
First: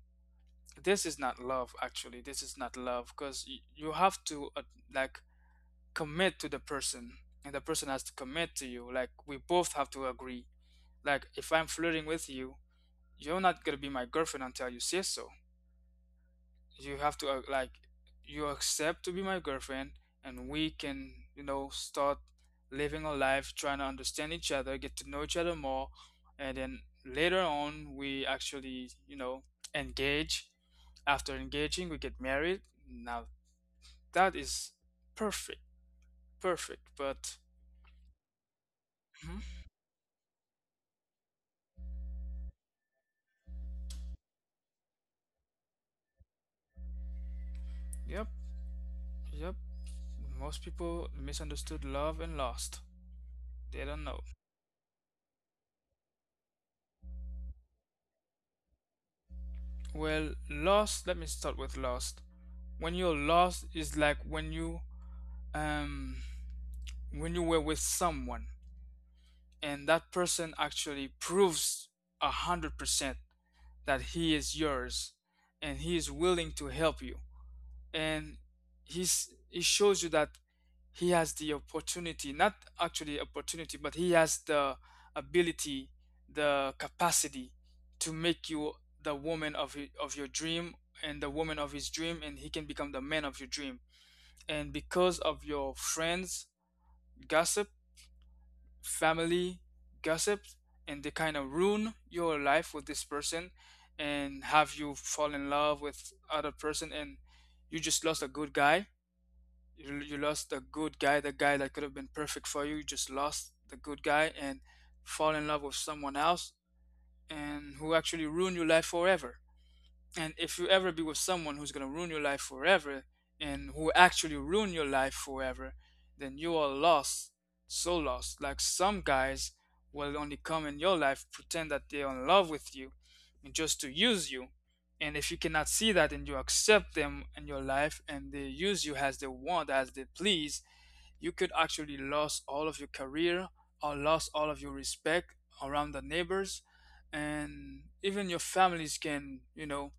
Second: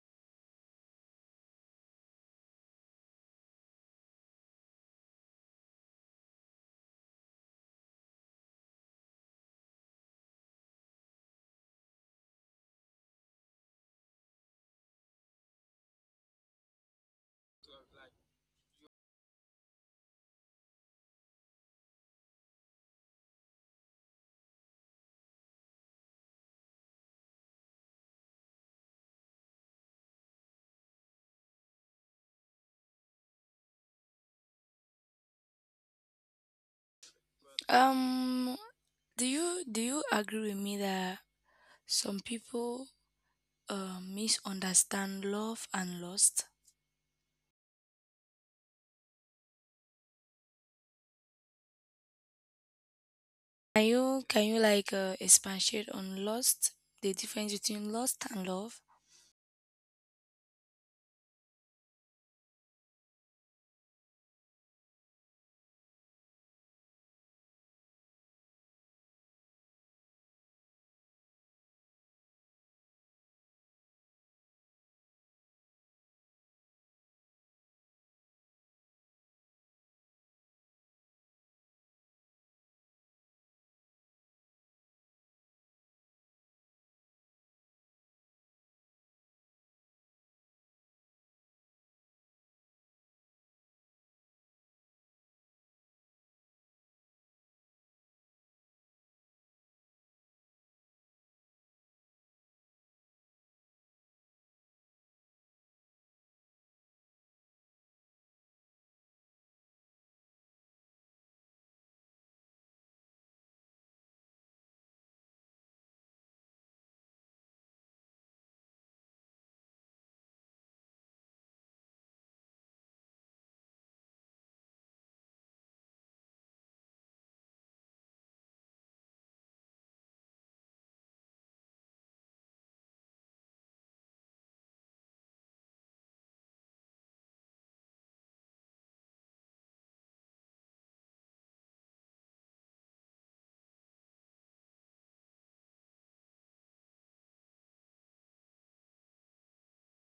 A: this is not love, actually this is not love because you have to like commit to the person and the person has to commit to you. Like we both have to agree. Like if I'm flirting with you, you're not going to be my girlfriend until you say so. You have to like you accept to be my girlfriend and we can you know start living a life, trying to understand each other, get to know each other more, and then later on we actually you know engage. After engaging we get married. Now that is perfect, perfect but
B: um do you
A: mhm.
B: do you agree with me that some people misunderstand love and lust?
A: Yep. Yep, most people misunderstood love and lost.
B: Can
A: They don't know.
B: you like expatiate on lust, the difference between lust and love?
A: Well, lost, let me start with lost. When you're lost is like um when you were with someone and that person actually proves 100% that he is yours and he is willing to help you. And he shows you that he has the opportunity, not actually opportunity but he has the ability, the capacity to make you the woman of of your dream and the woman of his dream and he can become the man of your dream. And because of your friends gossip, family gossip, and they kind of ruin your life with this person and have you fall in love with other person and you just lost a good guy. You lost a good guy, the guy that could have been perfect for you. You just lost the good guy and fall in love with someone else and who actually ruined your life forever. And if you ever be with someone who's gonna ruin your life forever and who actually ruin your life forever, then you are lost, so lost. Like some guys will only come in your life, pretend that they're in love with you, and just to use you. And if you cannot see that and you accept them in your life and they use you as they want, as they please, you could actually lose all of your career or lose all of your respect around the neighbors and even your families can you know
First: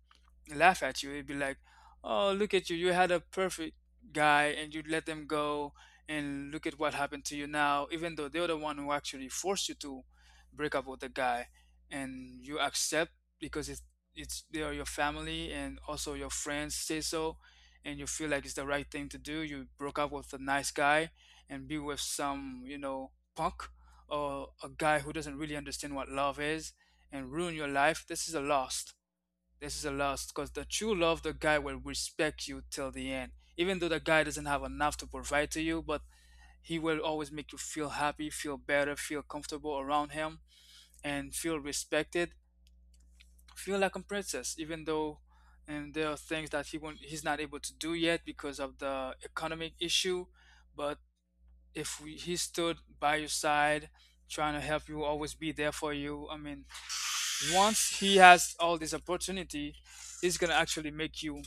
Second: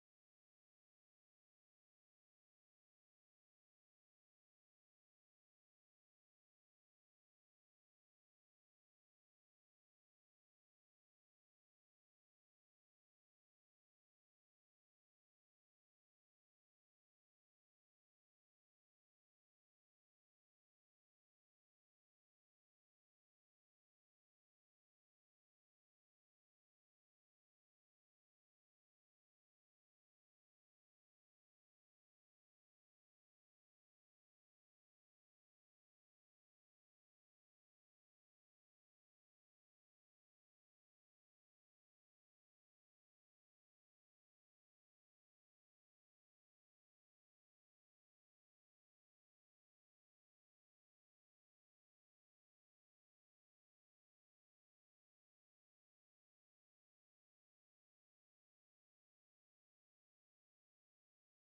A: laugh at you. It'd be like, "Oh, look at you! You had a perfect guy, and you let them go, and look at what happened to you now." Even though they're the one who actually forced you to break up with the guy, and you accept because it's they are your family, and also your friends say so, and you feel like it's the right thing to do. You broke up with a nice guy and be with some, punk or a guy who doesn't really understand what love is and ruin your life. This is a loss because the true love, the guy will respect you till the end. Even though the guy doesn't have enough to provide to you, but he will always make you feel happy, feel better, feel comfortable around him, and feel respected. Feel like a princess, even though and there are things that he's not able to do yet because of the economic issue. But if we, he stood by your side, trying to help you, always be there for you. I mean, once he has all this opportunity, he's gonna actually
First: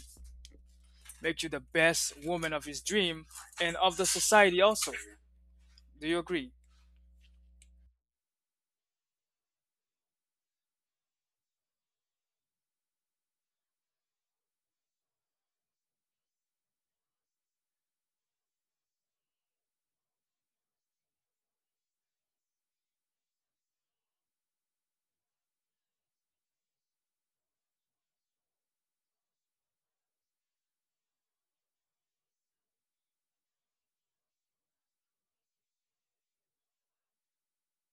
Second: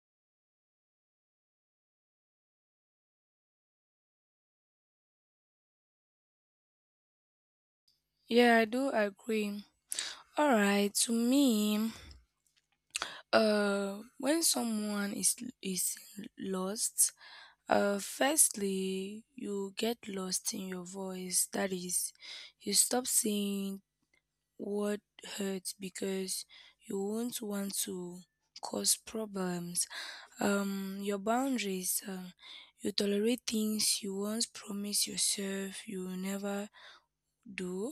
A: make you the best woman of his dream and of the society also. Do you agree?
B: Yeah, I do agree. All right, to me, when someone is lost, firstly you get lost in your voice. That is, you stop saying what hurts, because you won't want to cause problems. Your boundaries, you tolerate things you once promised yourself you will never do.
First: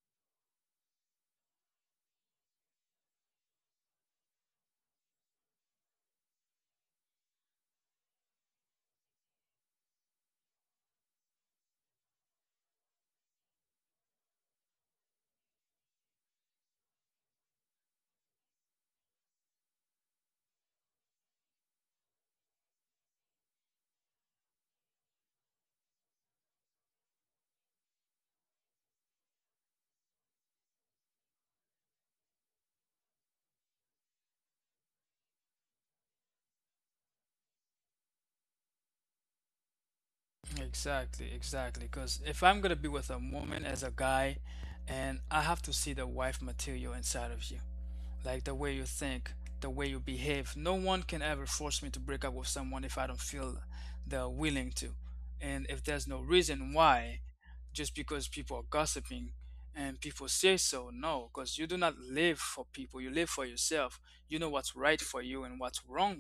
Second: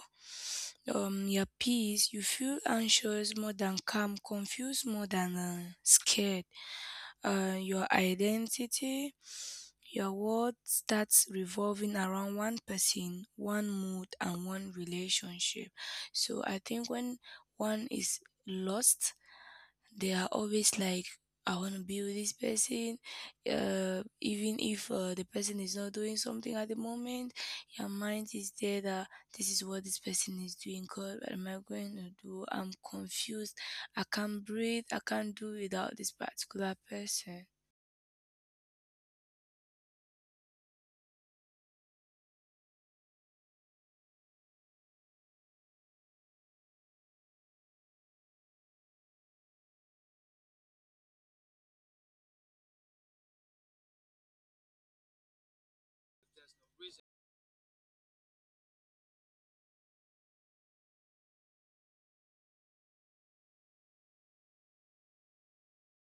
B: Your peace, you feel anxious more than calm, confused more than scared. Your identity, your world starts revolving around one person, one mood, and one relationship. So I think when one is lost, they are always like, I want to be with this person, even if the person is not doing something at the moment, your mind is there that this is what this person is doing. God, what am I going to do? I'm confused. I can't breathe. I can't do without this particular person.
A: Exactly, exactly. Because if I'm gonna be with a woman as a guy, and I have to see the wife material inside of you. Like the way you think, the way you behave. No one can ever force me to break up with someone if I don't feel they're willing to. And if there's no reason why, just because people are gossiping and people say so, no, because you do not live for people, you live for yourself. You know what's right for you and what's wrong.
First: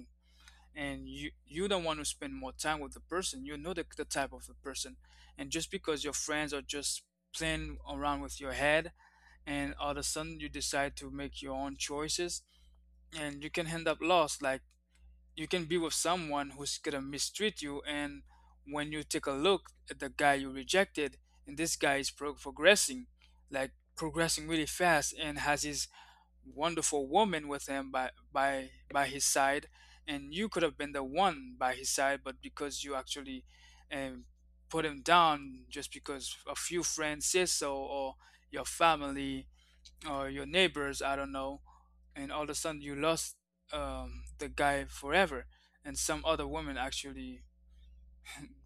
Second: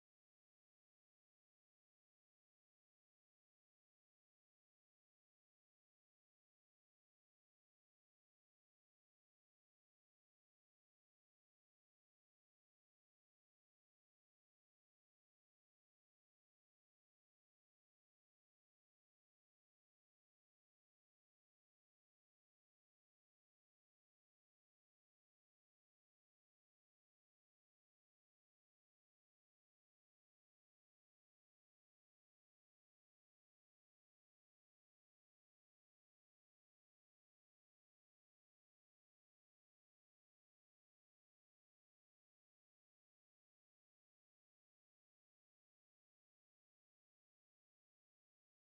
A: And you don't want to spend more time with the person. You know the type of the person. And just because your friends are just playing around with your head and all of a sudden you decide to make your own choices and you can end up lost. Like you can be with someone who's gonna mistreat you, and when you take a look at the guy you rejected, and this guy is progressing, like progressing really fast, and has his wonderful woman with him by his side, and you could have been the one by his side, but because you actually um, put him down just because a few friends say so, or your family or your neighbors, I don't know, and all of a sudden you lost the guy forever and some other woman actually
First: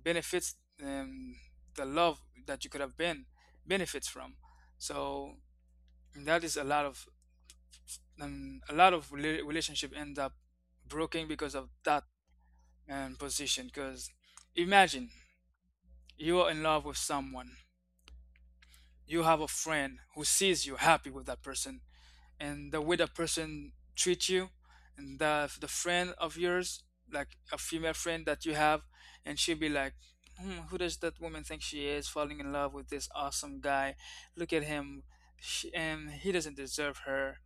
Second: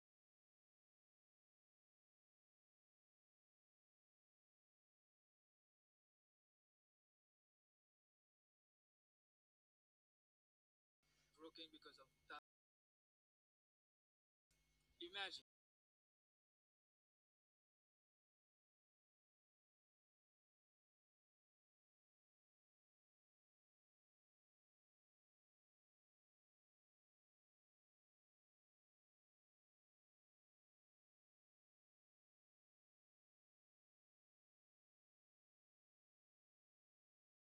A: benefits um, the love that you could have been benefits from, so that is a lot of relationship end up broken because of that position. Because imagine you are in love with someone, you have a friend who sees you happy with that person and the way the person treats you, and the friend of yours, like a female friend that you have, and she'll be like, who does that woman think she is, falling in love with this awesome guy, look at him. And he doesn't deserve her,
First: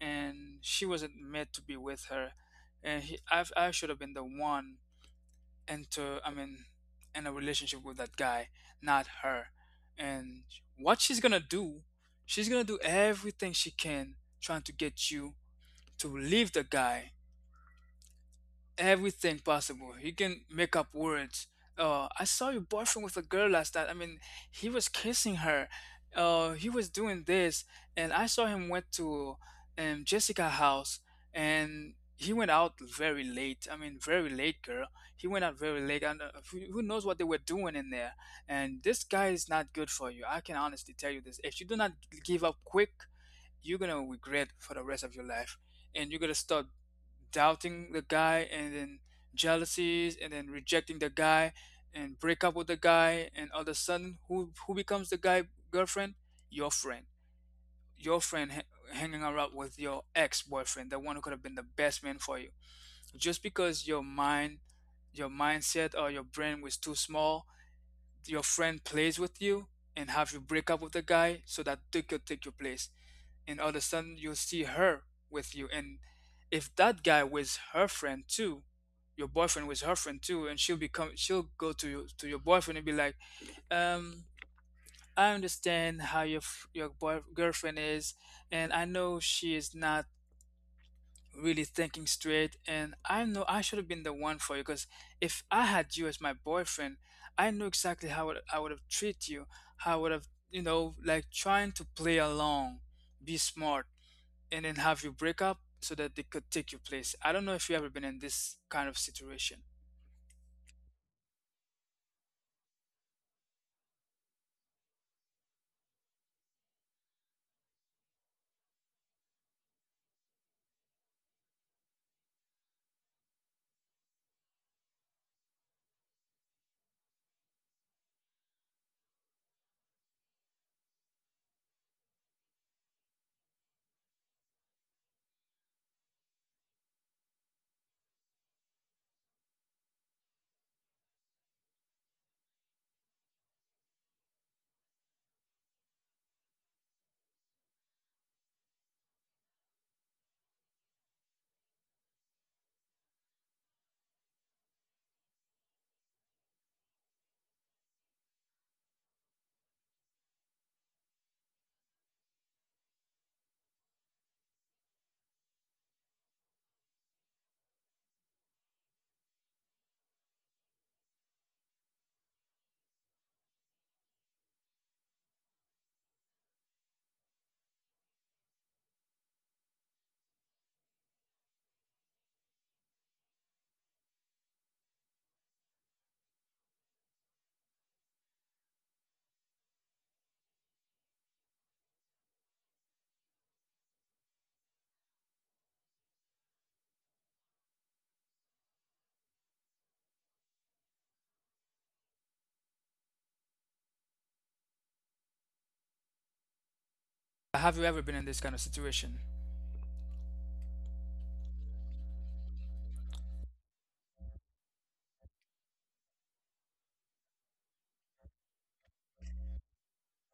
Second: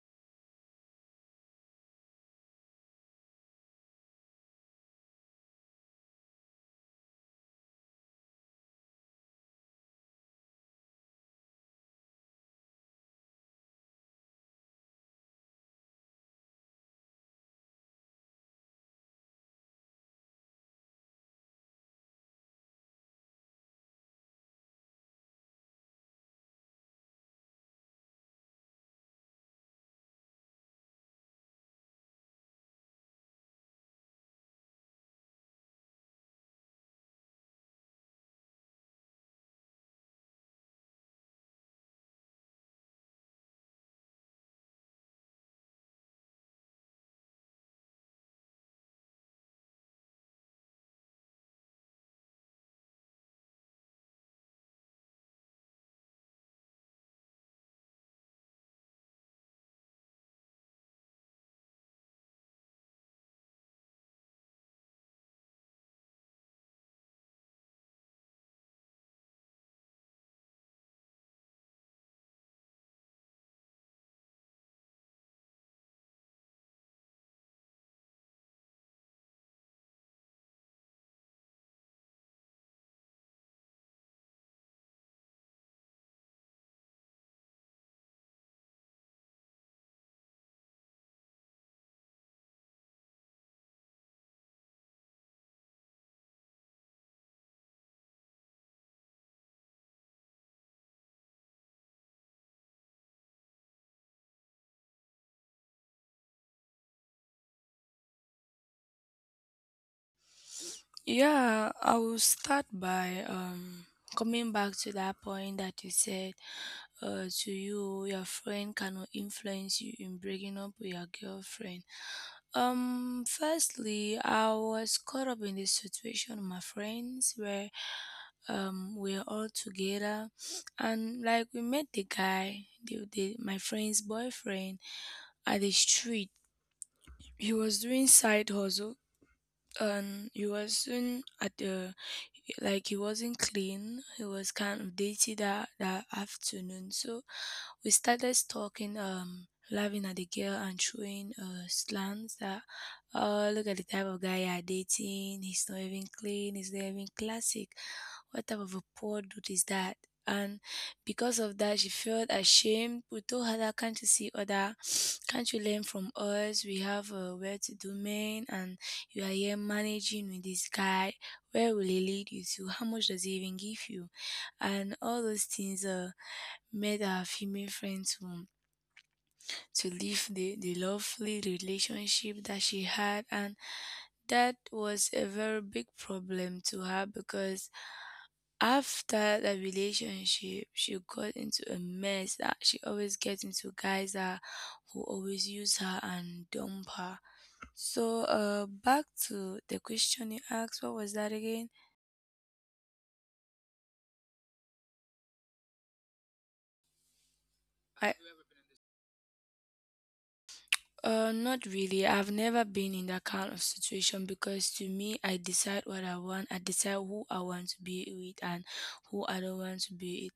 A: and she wasn't meant to be with her. And I should have been the one into I mean in a relationship with that guy, not her. And what she's gonna do, she's gonna do everything she can, trying to get you to leave the guy, everything possible. He can make up words. "I saw your boyfriend with a girl last night. I mean, he was kissing her. He was doing this, and I saw him went to Jessica's house, and he went out very late. I mean, very late, girl. He went out very late, and who knows what they were doing in there? And this guy is not good for you. I can honestly tell you this. If you do not give up quick, you're gonna regret for the rest of your life, and you're gonna start doubting the guy and then jealousies and then rejecting the guy and break up with the guy." And all of a sudden, who becomes the guy girlfriend? Your friend. Your friend hanging around with your ex-boyfriend, the one who could have been the best man for you, just because your mind, your mindset or your brain was too small. Your friend plays with you and have you break up with the guy so that they could take your place, and all of a sudden you'll see her with you. And if that guy was her friend too, your boyfriend was her friend too, and she'll go to you, to your boyfriend, and be like, um "I understand how your your girlfriend is, and I know she is not really thinking straight, and I know I should have been the one for you. Because if I had you as my boyfriend, I knew exactly how I would have treated you, how I would have, you know, like trying to play along, be smart," and then have you break up so that they could take your place. I don't know if you've ever been in this kind of situation.
B: Yeah, I will start by coming back to that point that you said, to you your friend cannot influence you in breaking up with your girlfriend. Firstly, I was caught up in this situation with my friends where we're all together, and like we met the guy, the my friend's boyfriend, at the street. He was doing side hustle, and he wasn't at the like he wasn't clean, he was kind of dirty that afternoon. So we started talking, laughing at the girl and showing slants that, "Oh, look at the type of guy you're dating, he's not even clean, he's not even classic. What type of a poor dude is that?" And because of that she felt ashamed. We told her that, "Can't you see other— can't you learn from us? We have, where to do men, and you are here managing with this guy. Where will he lead you to? How much does he even give you?" And all those things made her female friend to leave the lovely relationship that she had. And that was a very big problem to her, because after that relationship, she got into a mess, that she always gets into guys that, who always use her and dump her. So, back to the question you asked, what was that again?
A: Have you ever
B: I
A: been in this kind of situation?
B: Not really. I've never been in that kind of situation, because to me, I decide what I want. I decide who I want to be with, and who I don't want to be with,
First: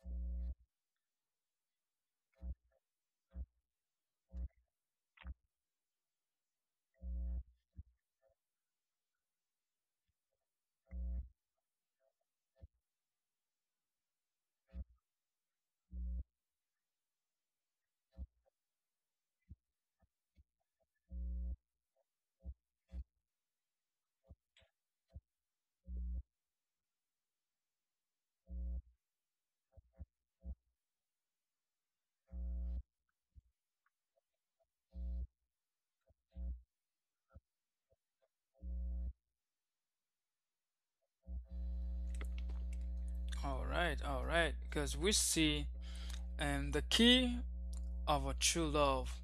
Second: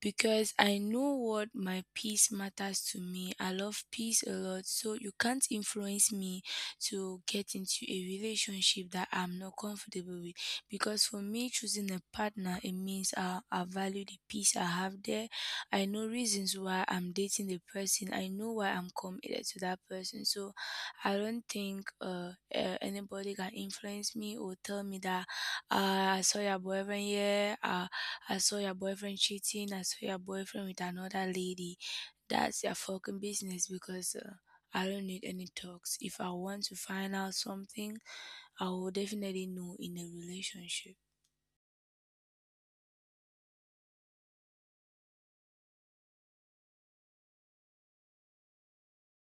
B: because I know what my peace matters to me. I love peace a lot, so you can't influence me to get into a relationship that I'm not comfortable with, because for me, choosing a partner, it means I value the peace I have there. I know reasons why I'm dating the person. I know why I'm committed to that person. So I don't think anybody can influence me or tell me that, I saw your boyfriend here, I saw your boyfriend cheating, I saw your boyfriend with another lady. That's your fucking business, because I don't need any talks. If I want to find out something, I will definitely know in a relationship.
A: All right, all right. Because we see, and the key of a true love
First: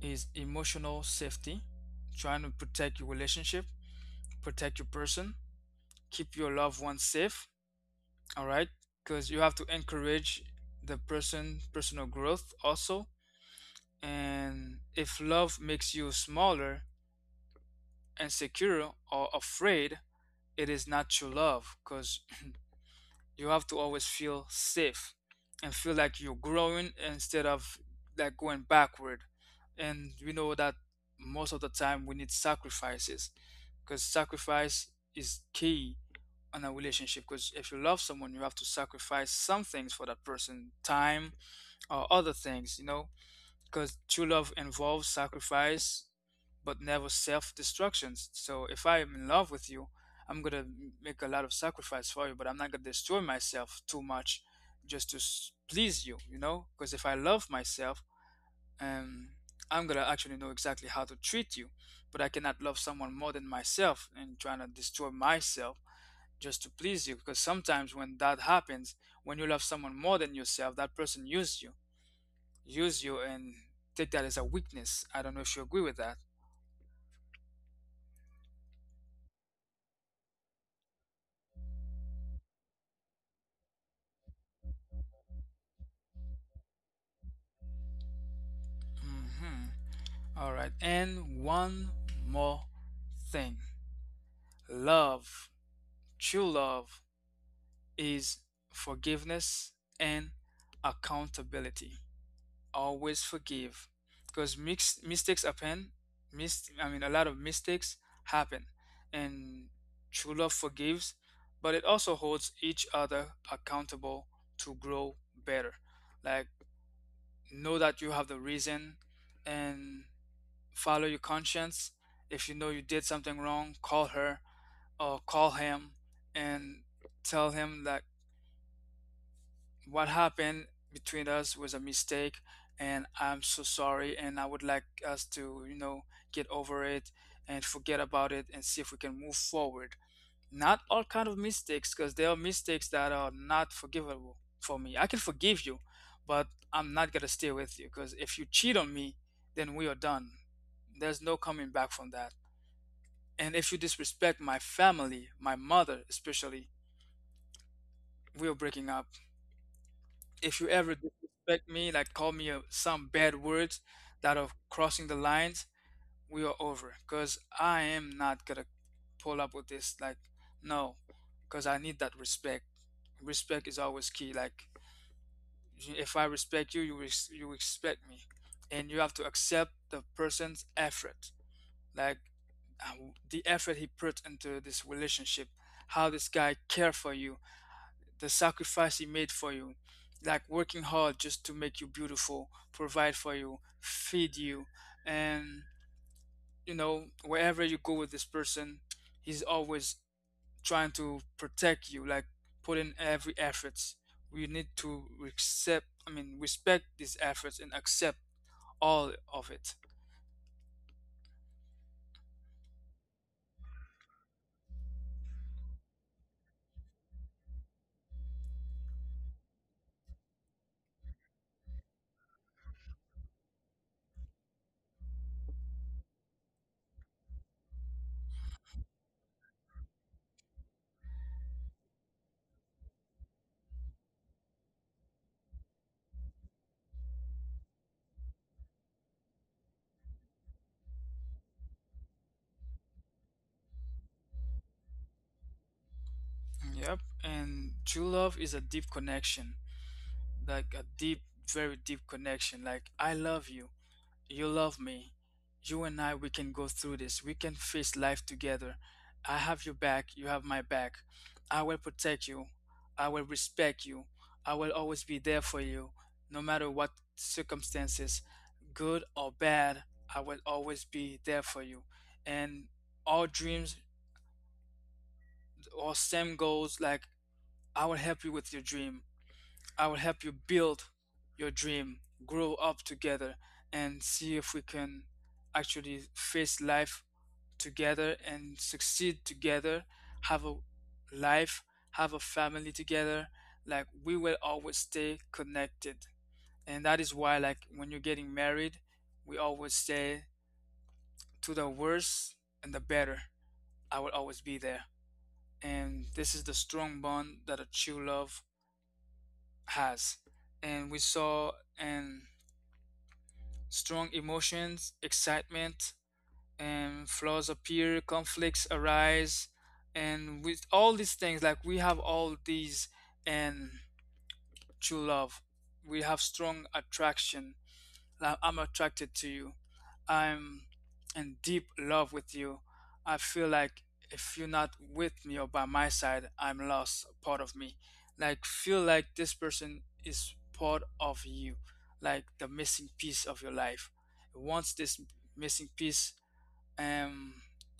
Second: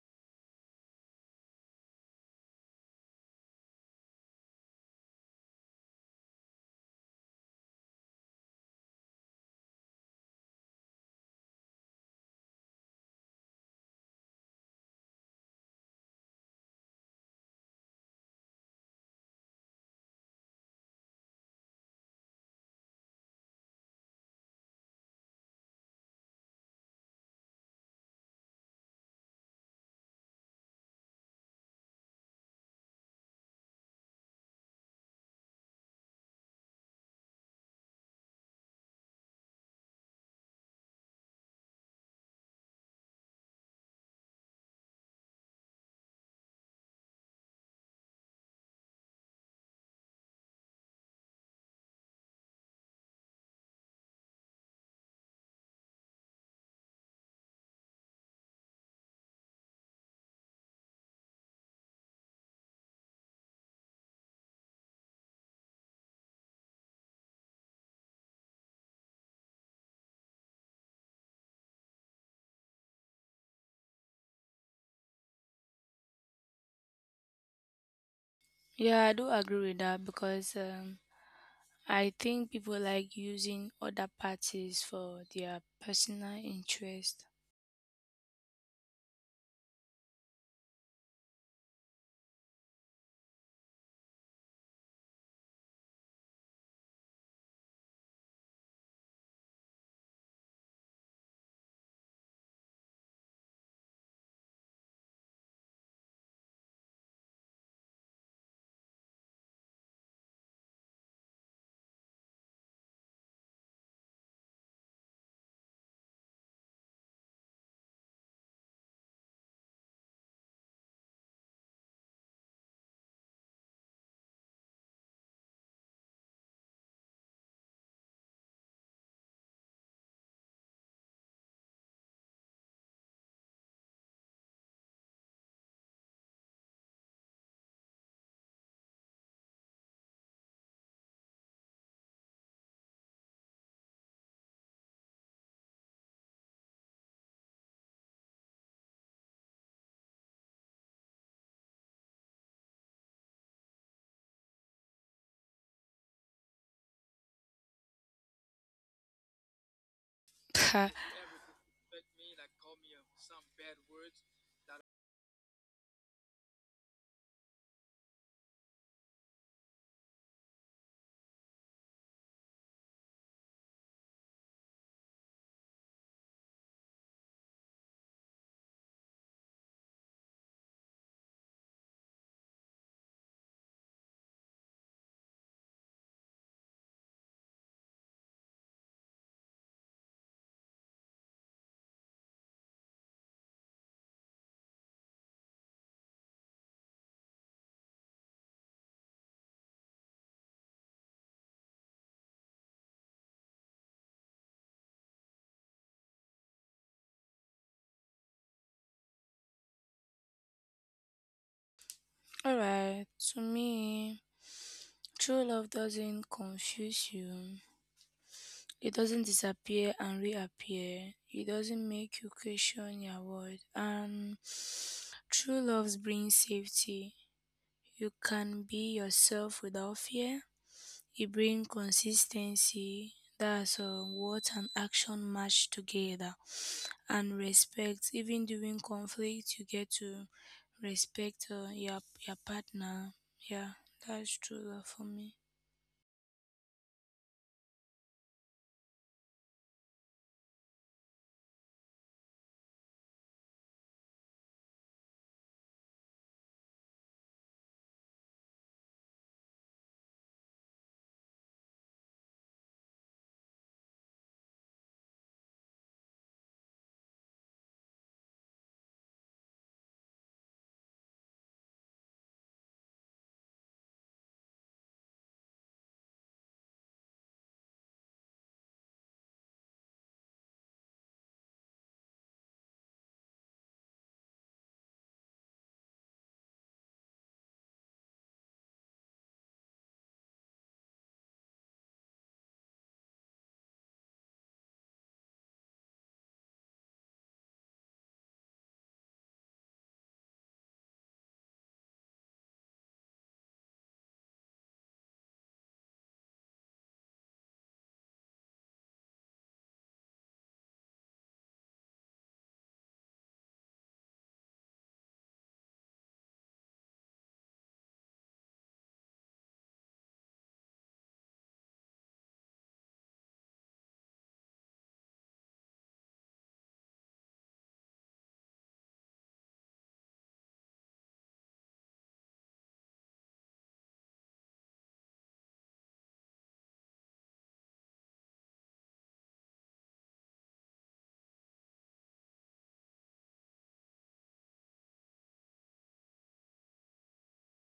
A: is emotional safety, trying to protect your relationship, protect your person, keep your loved ones safe. All right, because you have to encourage the person personal growth also. And if love makes you smaller, insecure, or afraid, it is not true love because you have to always feel safe and feel like you're growing instead of like going backward. And we know that most of the time we need sacrifices, because sacrifice is key on a relationship. Because if you love someone, you have to sacrifice some things for that person, time or other things, you know, because true love involves sacrifice but never self-destructions. So if I am in love with you, I'm gonna make a lot of sacrifice for you, but I'm not gonna destroy myself too much just to please you, you know, because if I love myself, um I'm gonna actually know exactly how to treat you. But I cannot love someone more than myself and trying to destroy myself just to please you, because sometimes when that happens, when you love someone more than yourself, that person uses you, use you and take that as a weakness. I don't know if you agree with that.
B: Yeah, I do agree with that, because I think people like using other parties for their personal interest.
A: Hmm. All right. And one more thing, love, true love, is forgiveness and accountability. Always forgive because mistakes happen. A lot of mistakes happen. And true love forgives, but it also holds each other accountable to grow better. Like, know that you have the reason and follow your conscience. If you know you did something wrong, call her or call him and tell him that what happened between us was a mistake and I'm so sorry and I would like us to, you know, get over it and forget about it and see if we can move forward. Not all kind of mistakes, because there are mistakes that are not forgivable. For me, I can forgive you, but I'm not going to stay with you. Because if you cheat on me, then we are done. There's no coming back from that. And if you disrespect my family, my mother especially, we are breaking up. If you ever disrespect me, like call me some bad words that are crossing the lines, we are over, because I am not going to pull up with this, like, no. Because I need that respect. Respect is always key. Like, if I respect you, you you respect me. And you have to accept the person's effort, like, uh, the effort he put into this relationship, how this guy care for you, the sacrifice he made for you, like working hard just to make you beautiful, provide for you, feed you. And, you know, wherever you go with this person, he's always trying to protect you, like put in every efforts. We need to accept, I mean, respect these efforts and accept all of it.
B: Alright, to me, true love doesn't confuse you. It doesn't disappear and reappear. It doesn't make you question your worth. And true love brings safety. You can be yourself without fear. You bring consistency, that's what an action match together, and respect. Even during conflict, you get to respect your partner. Yeah, that's true for me.
A: Yep. And true love is a deep connection, like a deep, very deep connection. Like, I love you. You love me. You and I, we can go through this. We can face life together. I have your back. You have my back. I will protect you. I will respect you. I will always be there for you, no matter what circumstances, good or bad. I will always be there for you. And all dreams or same goals, like, I will help you with your dream. I will help you build your dream, grow up together, and see if we can actually face life together and succeed together, have a life, have a family together. Like, we will always stay connected. And that is why, like, when you're getting married, we always say to the worse and the better, I will always be there. And this is the strong bond that a true love has. And we saw, and strong emotions, excitement, and flaws appear, conflicts arise, and with all these things, like we have all these and true love. We have strong attraction. Like I'm attracted to you. I'm in deep love with you. I feel like if you're not with me or by my side, I'm lost, part of me. Like, feel like this person is part of you, like the missing piece of your life. Once this missing piece um,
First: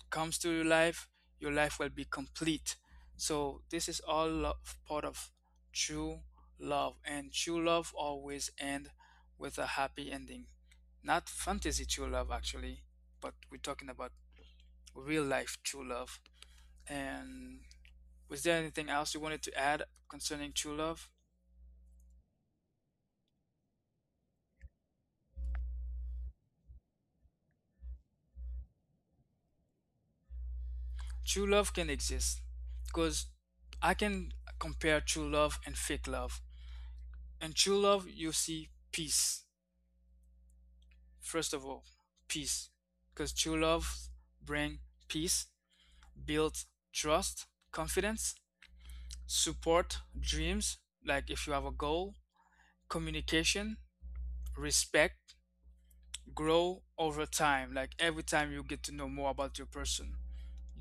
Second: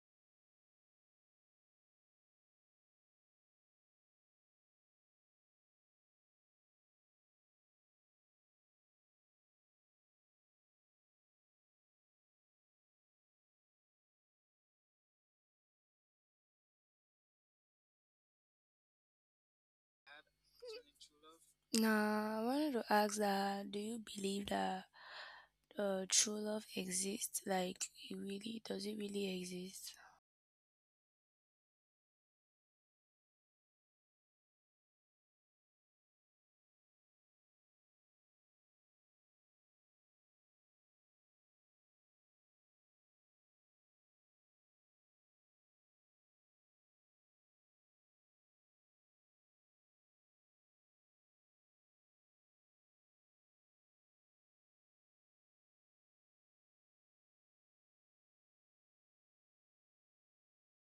A: comes to your life will be complete. So this is all part of true love, and true love always end with a happy ending. Not fantasy true love, actually, but we're talking about real life true love. And was there anything else you wanted to add concerning true love?
B: Now, I wanted to ask that: do you believe that true love exists? Like, it really exist?
A: True love can exist because I can compare true love and fake love. In true love, you see peace. First of all, peace. Because true love brings peace, builds trust, confidence, support dreams, like if you have a goal, communication, respect, grow over time. Like every time you get to know more about your person,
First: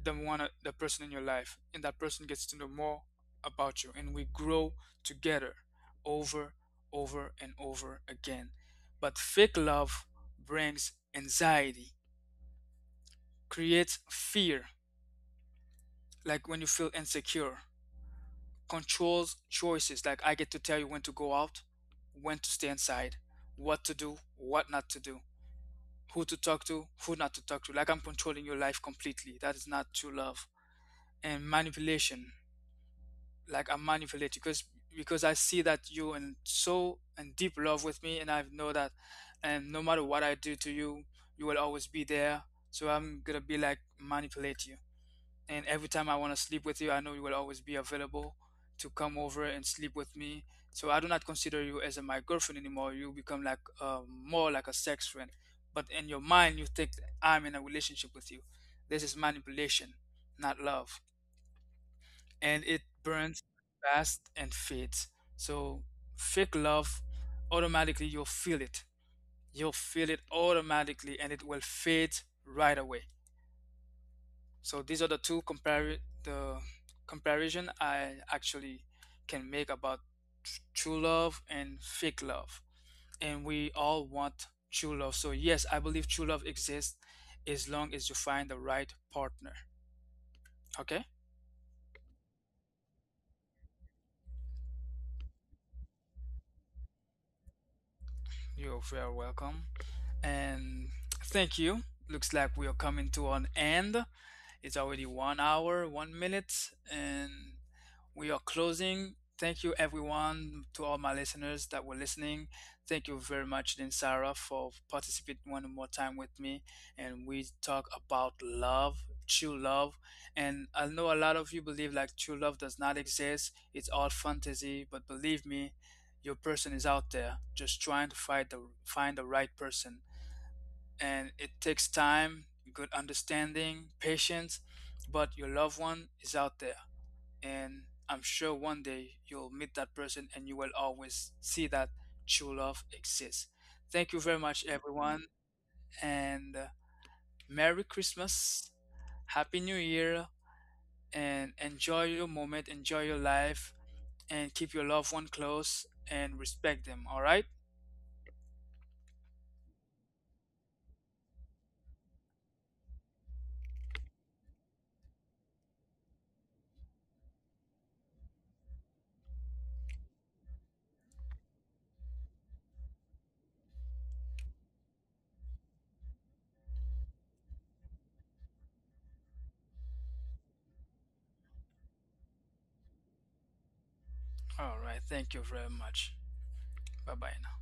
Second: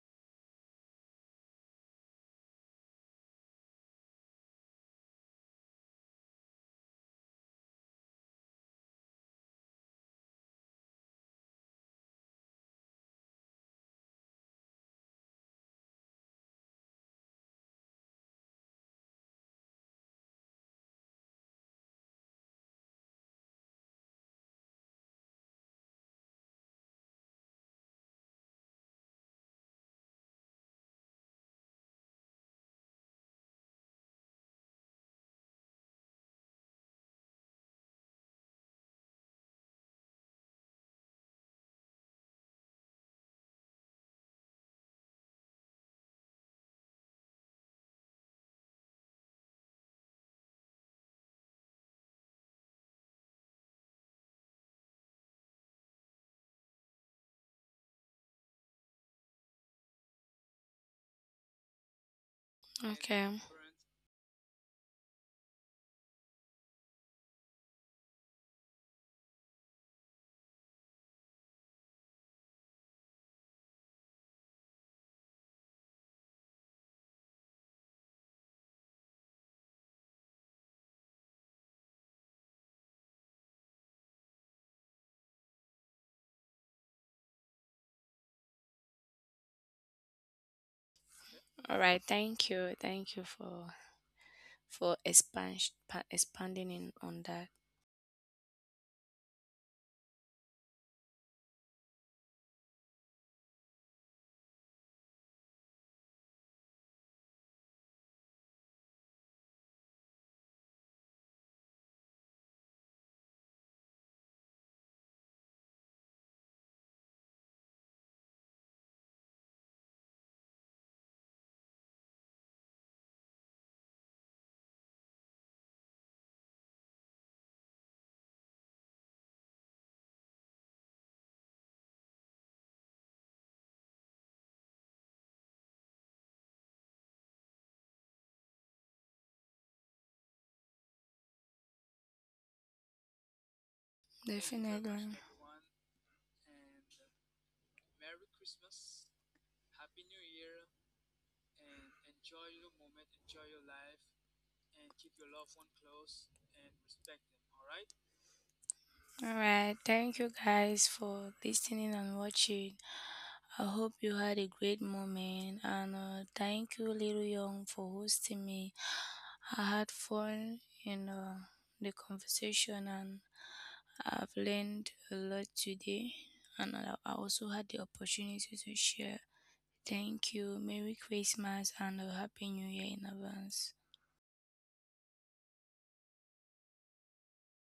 A: the one, the person in your life, and that person gets to know more about you, and we grow together over, over and over again. But fake love brings anxiety, creates fear, like when you feel insecure, controls choices, like I get to tell you when to go out, when to stay inside, what to do, what not to do, who to talk to, who not to talk to. Like I'm controlling your life completely. That is not true love. And manipulation, like I'm manipulating because I see that you're in so in deep love with me, and I know that, and no matter what I do to you, you will always be there. So I'm gonna be like manipulate you. And every time I want to sleep with you, I know you will always be available to come over and sleep with me. So I do not consider you as a, my girlfriend anymore. You become like more like a sex friend. But in your mind, you think that I'm in a relationship with you. This is manipulation, not love. And it
B: Okay.
A: burns fast and fades. So fake love, automatically you'll feel it. You'll feel it automatically and it will fade right away. So these are the two compare the comparison I actually can make about true love and fake love. And we all want true love. So yes, I believe true love exists as long as you find the right partner. Okay?
B: All right. Thank you. Thank you for expanding in on that.
A: You're very welcome. And thank you. Looks like we are coming to an end. It's already one hour, one minute, and we are closing. Thank you, everyone, to all my listeners that were listening. Thank you very much, Lynn Sarah, for participating one more time with me. And we talk about love, true love. And I know a lot of you believe like true love does not exist, it's all fantasy. But believe me, your person is out there just trying to find the right person and it takes time, good understanding, patience, but your loved one is out there. And I'm sure one day you'll meet that person and you will always see that true love exists. Thank you very much,
B: Definitely.
A: everyone, and Merry Christmas, Happy New Year, and enjoy your moment, enjoy your life, and keep your loved one close and respect them, all right?
B: All right. Thank you guys for listening and watching. I hope you had a great moment. And thank you, Little Young, for hosting me. I had fun in the conversation, and I've learned a lot today. And I also had the opportunity to share. Thank you. Merry Christmas and a Happy New Year in advance.
A: All right, thank you very much. Bye bye now.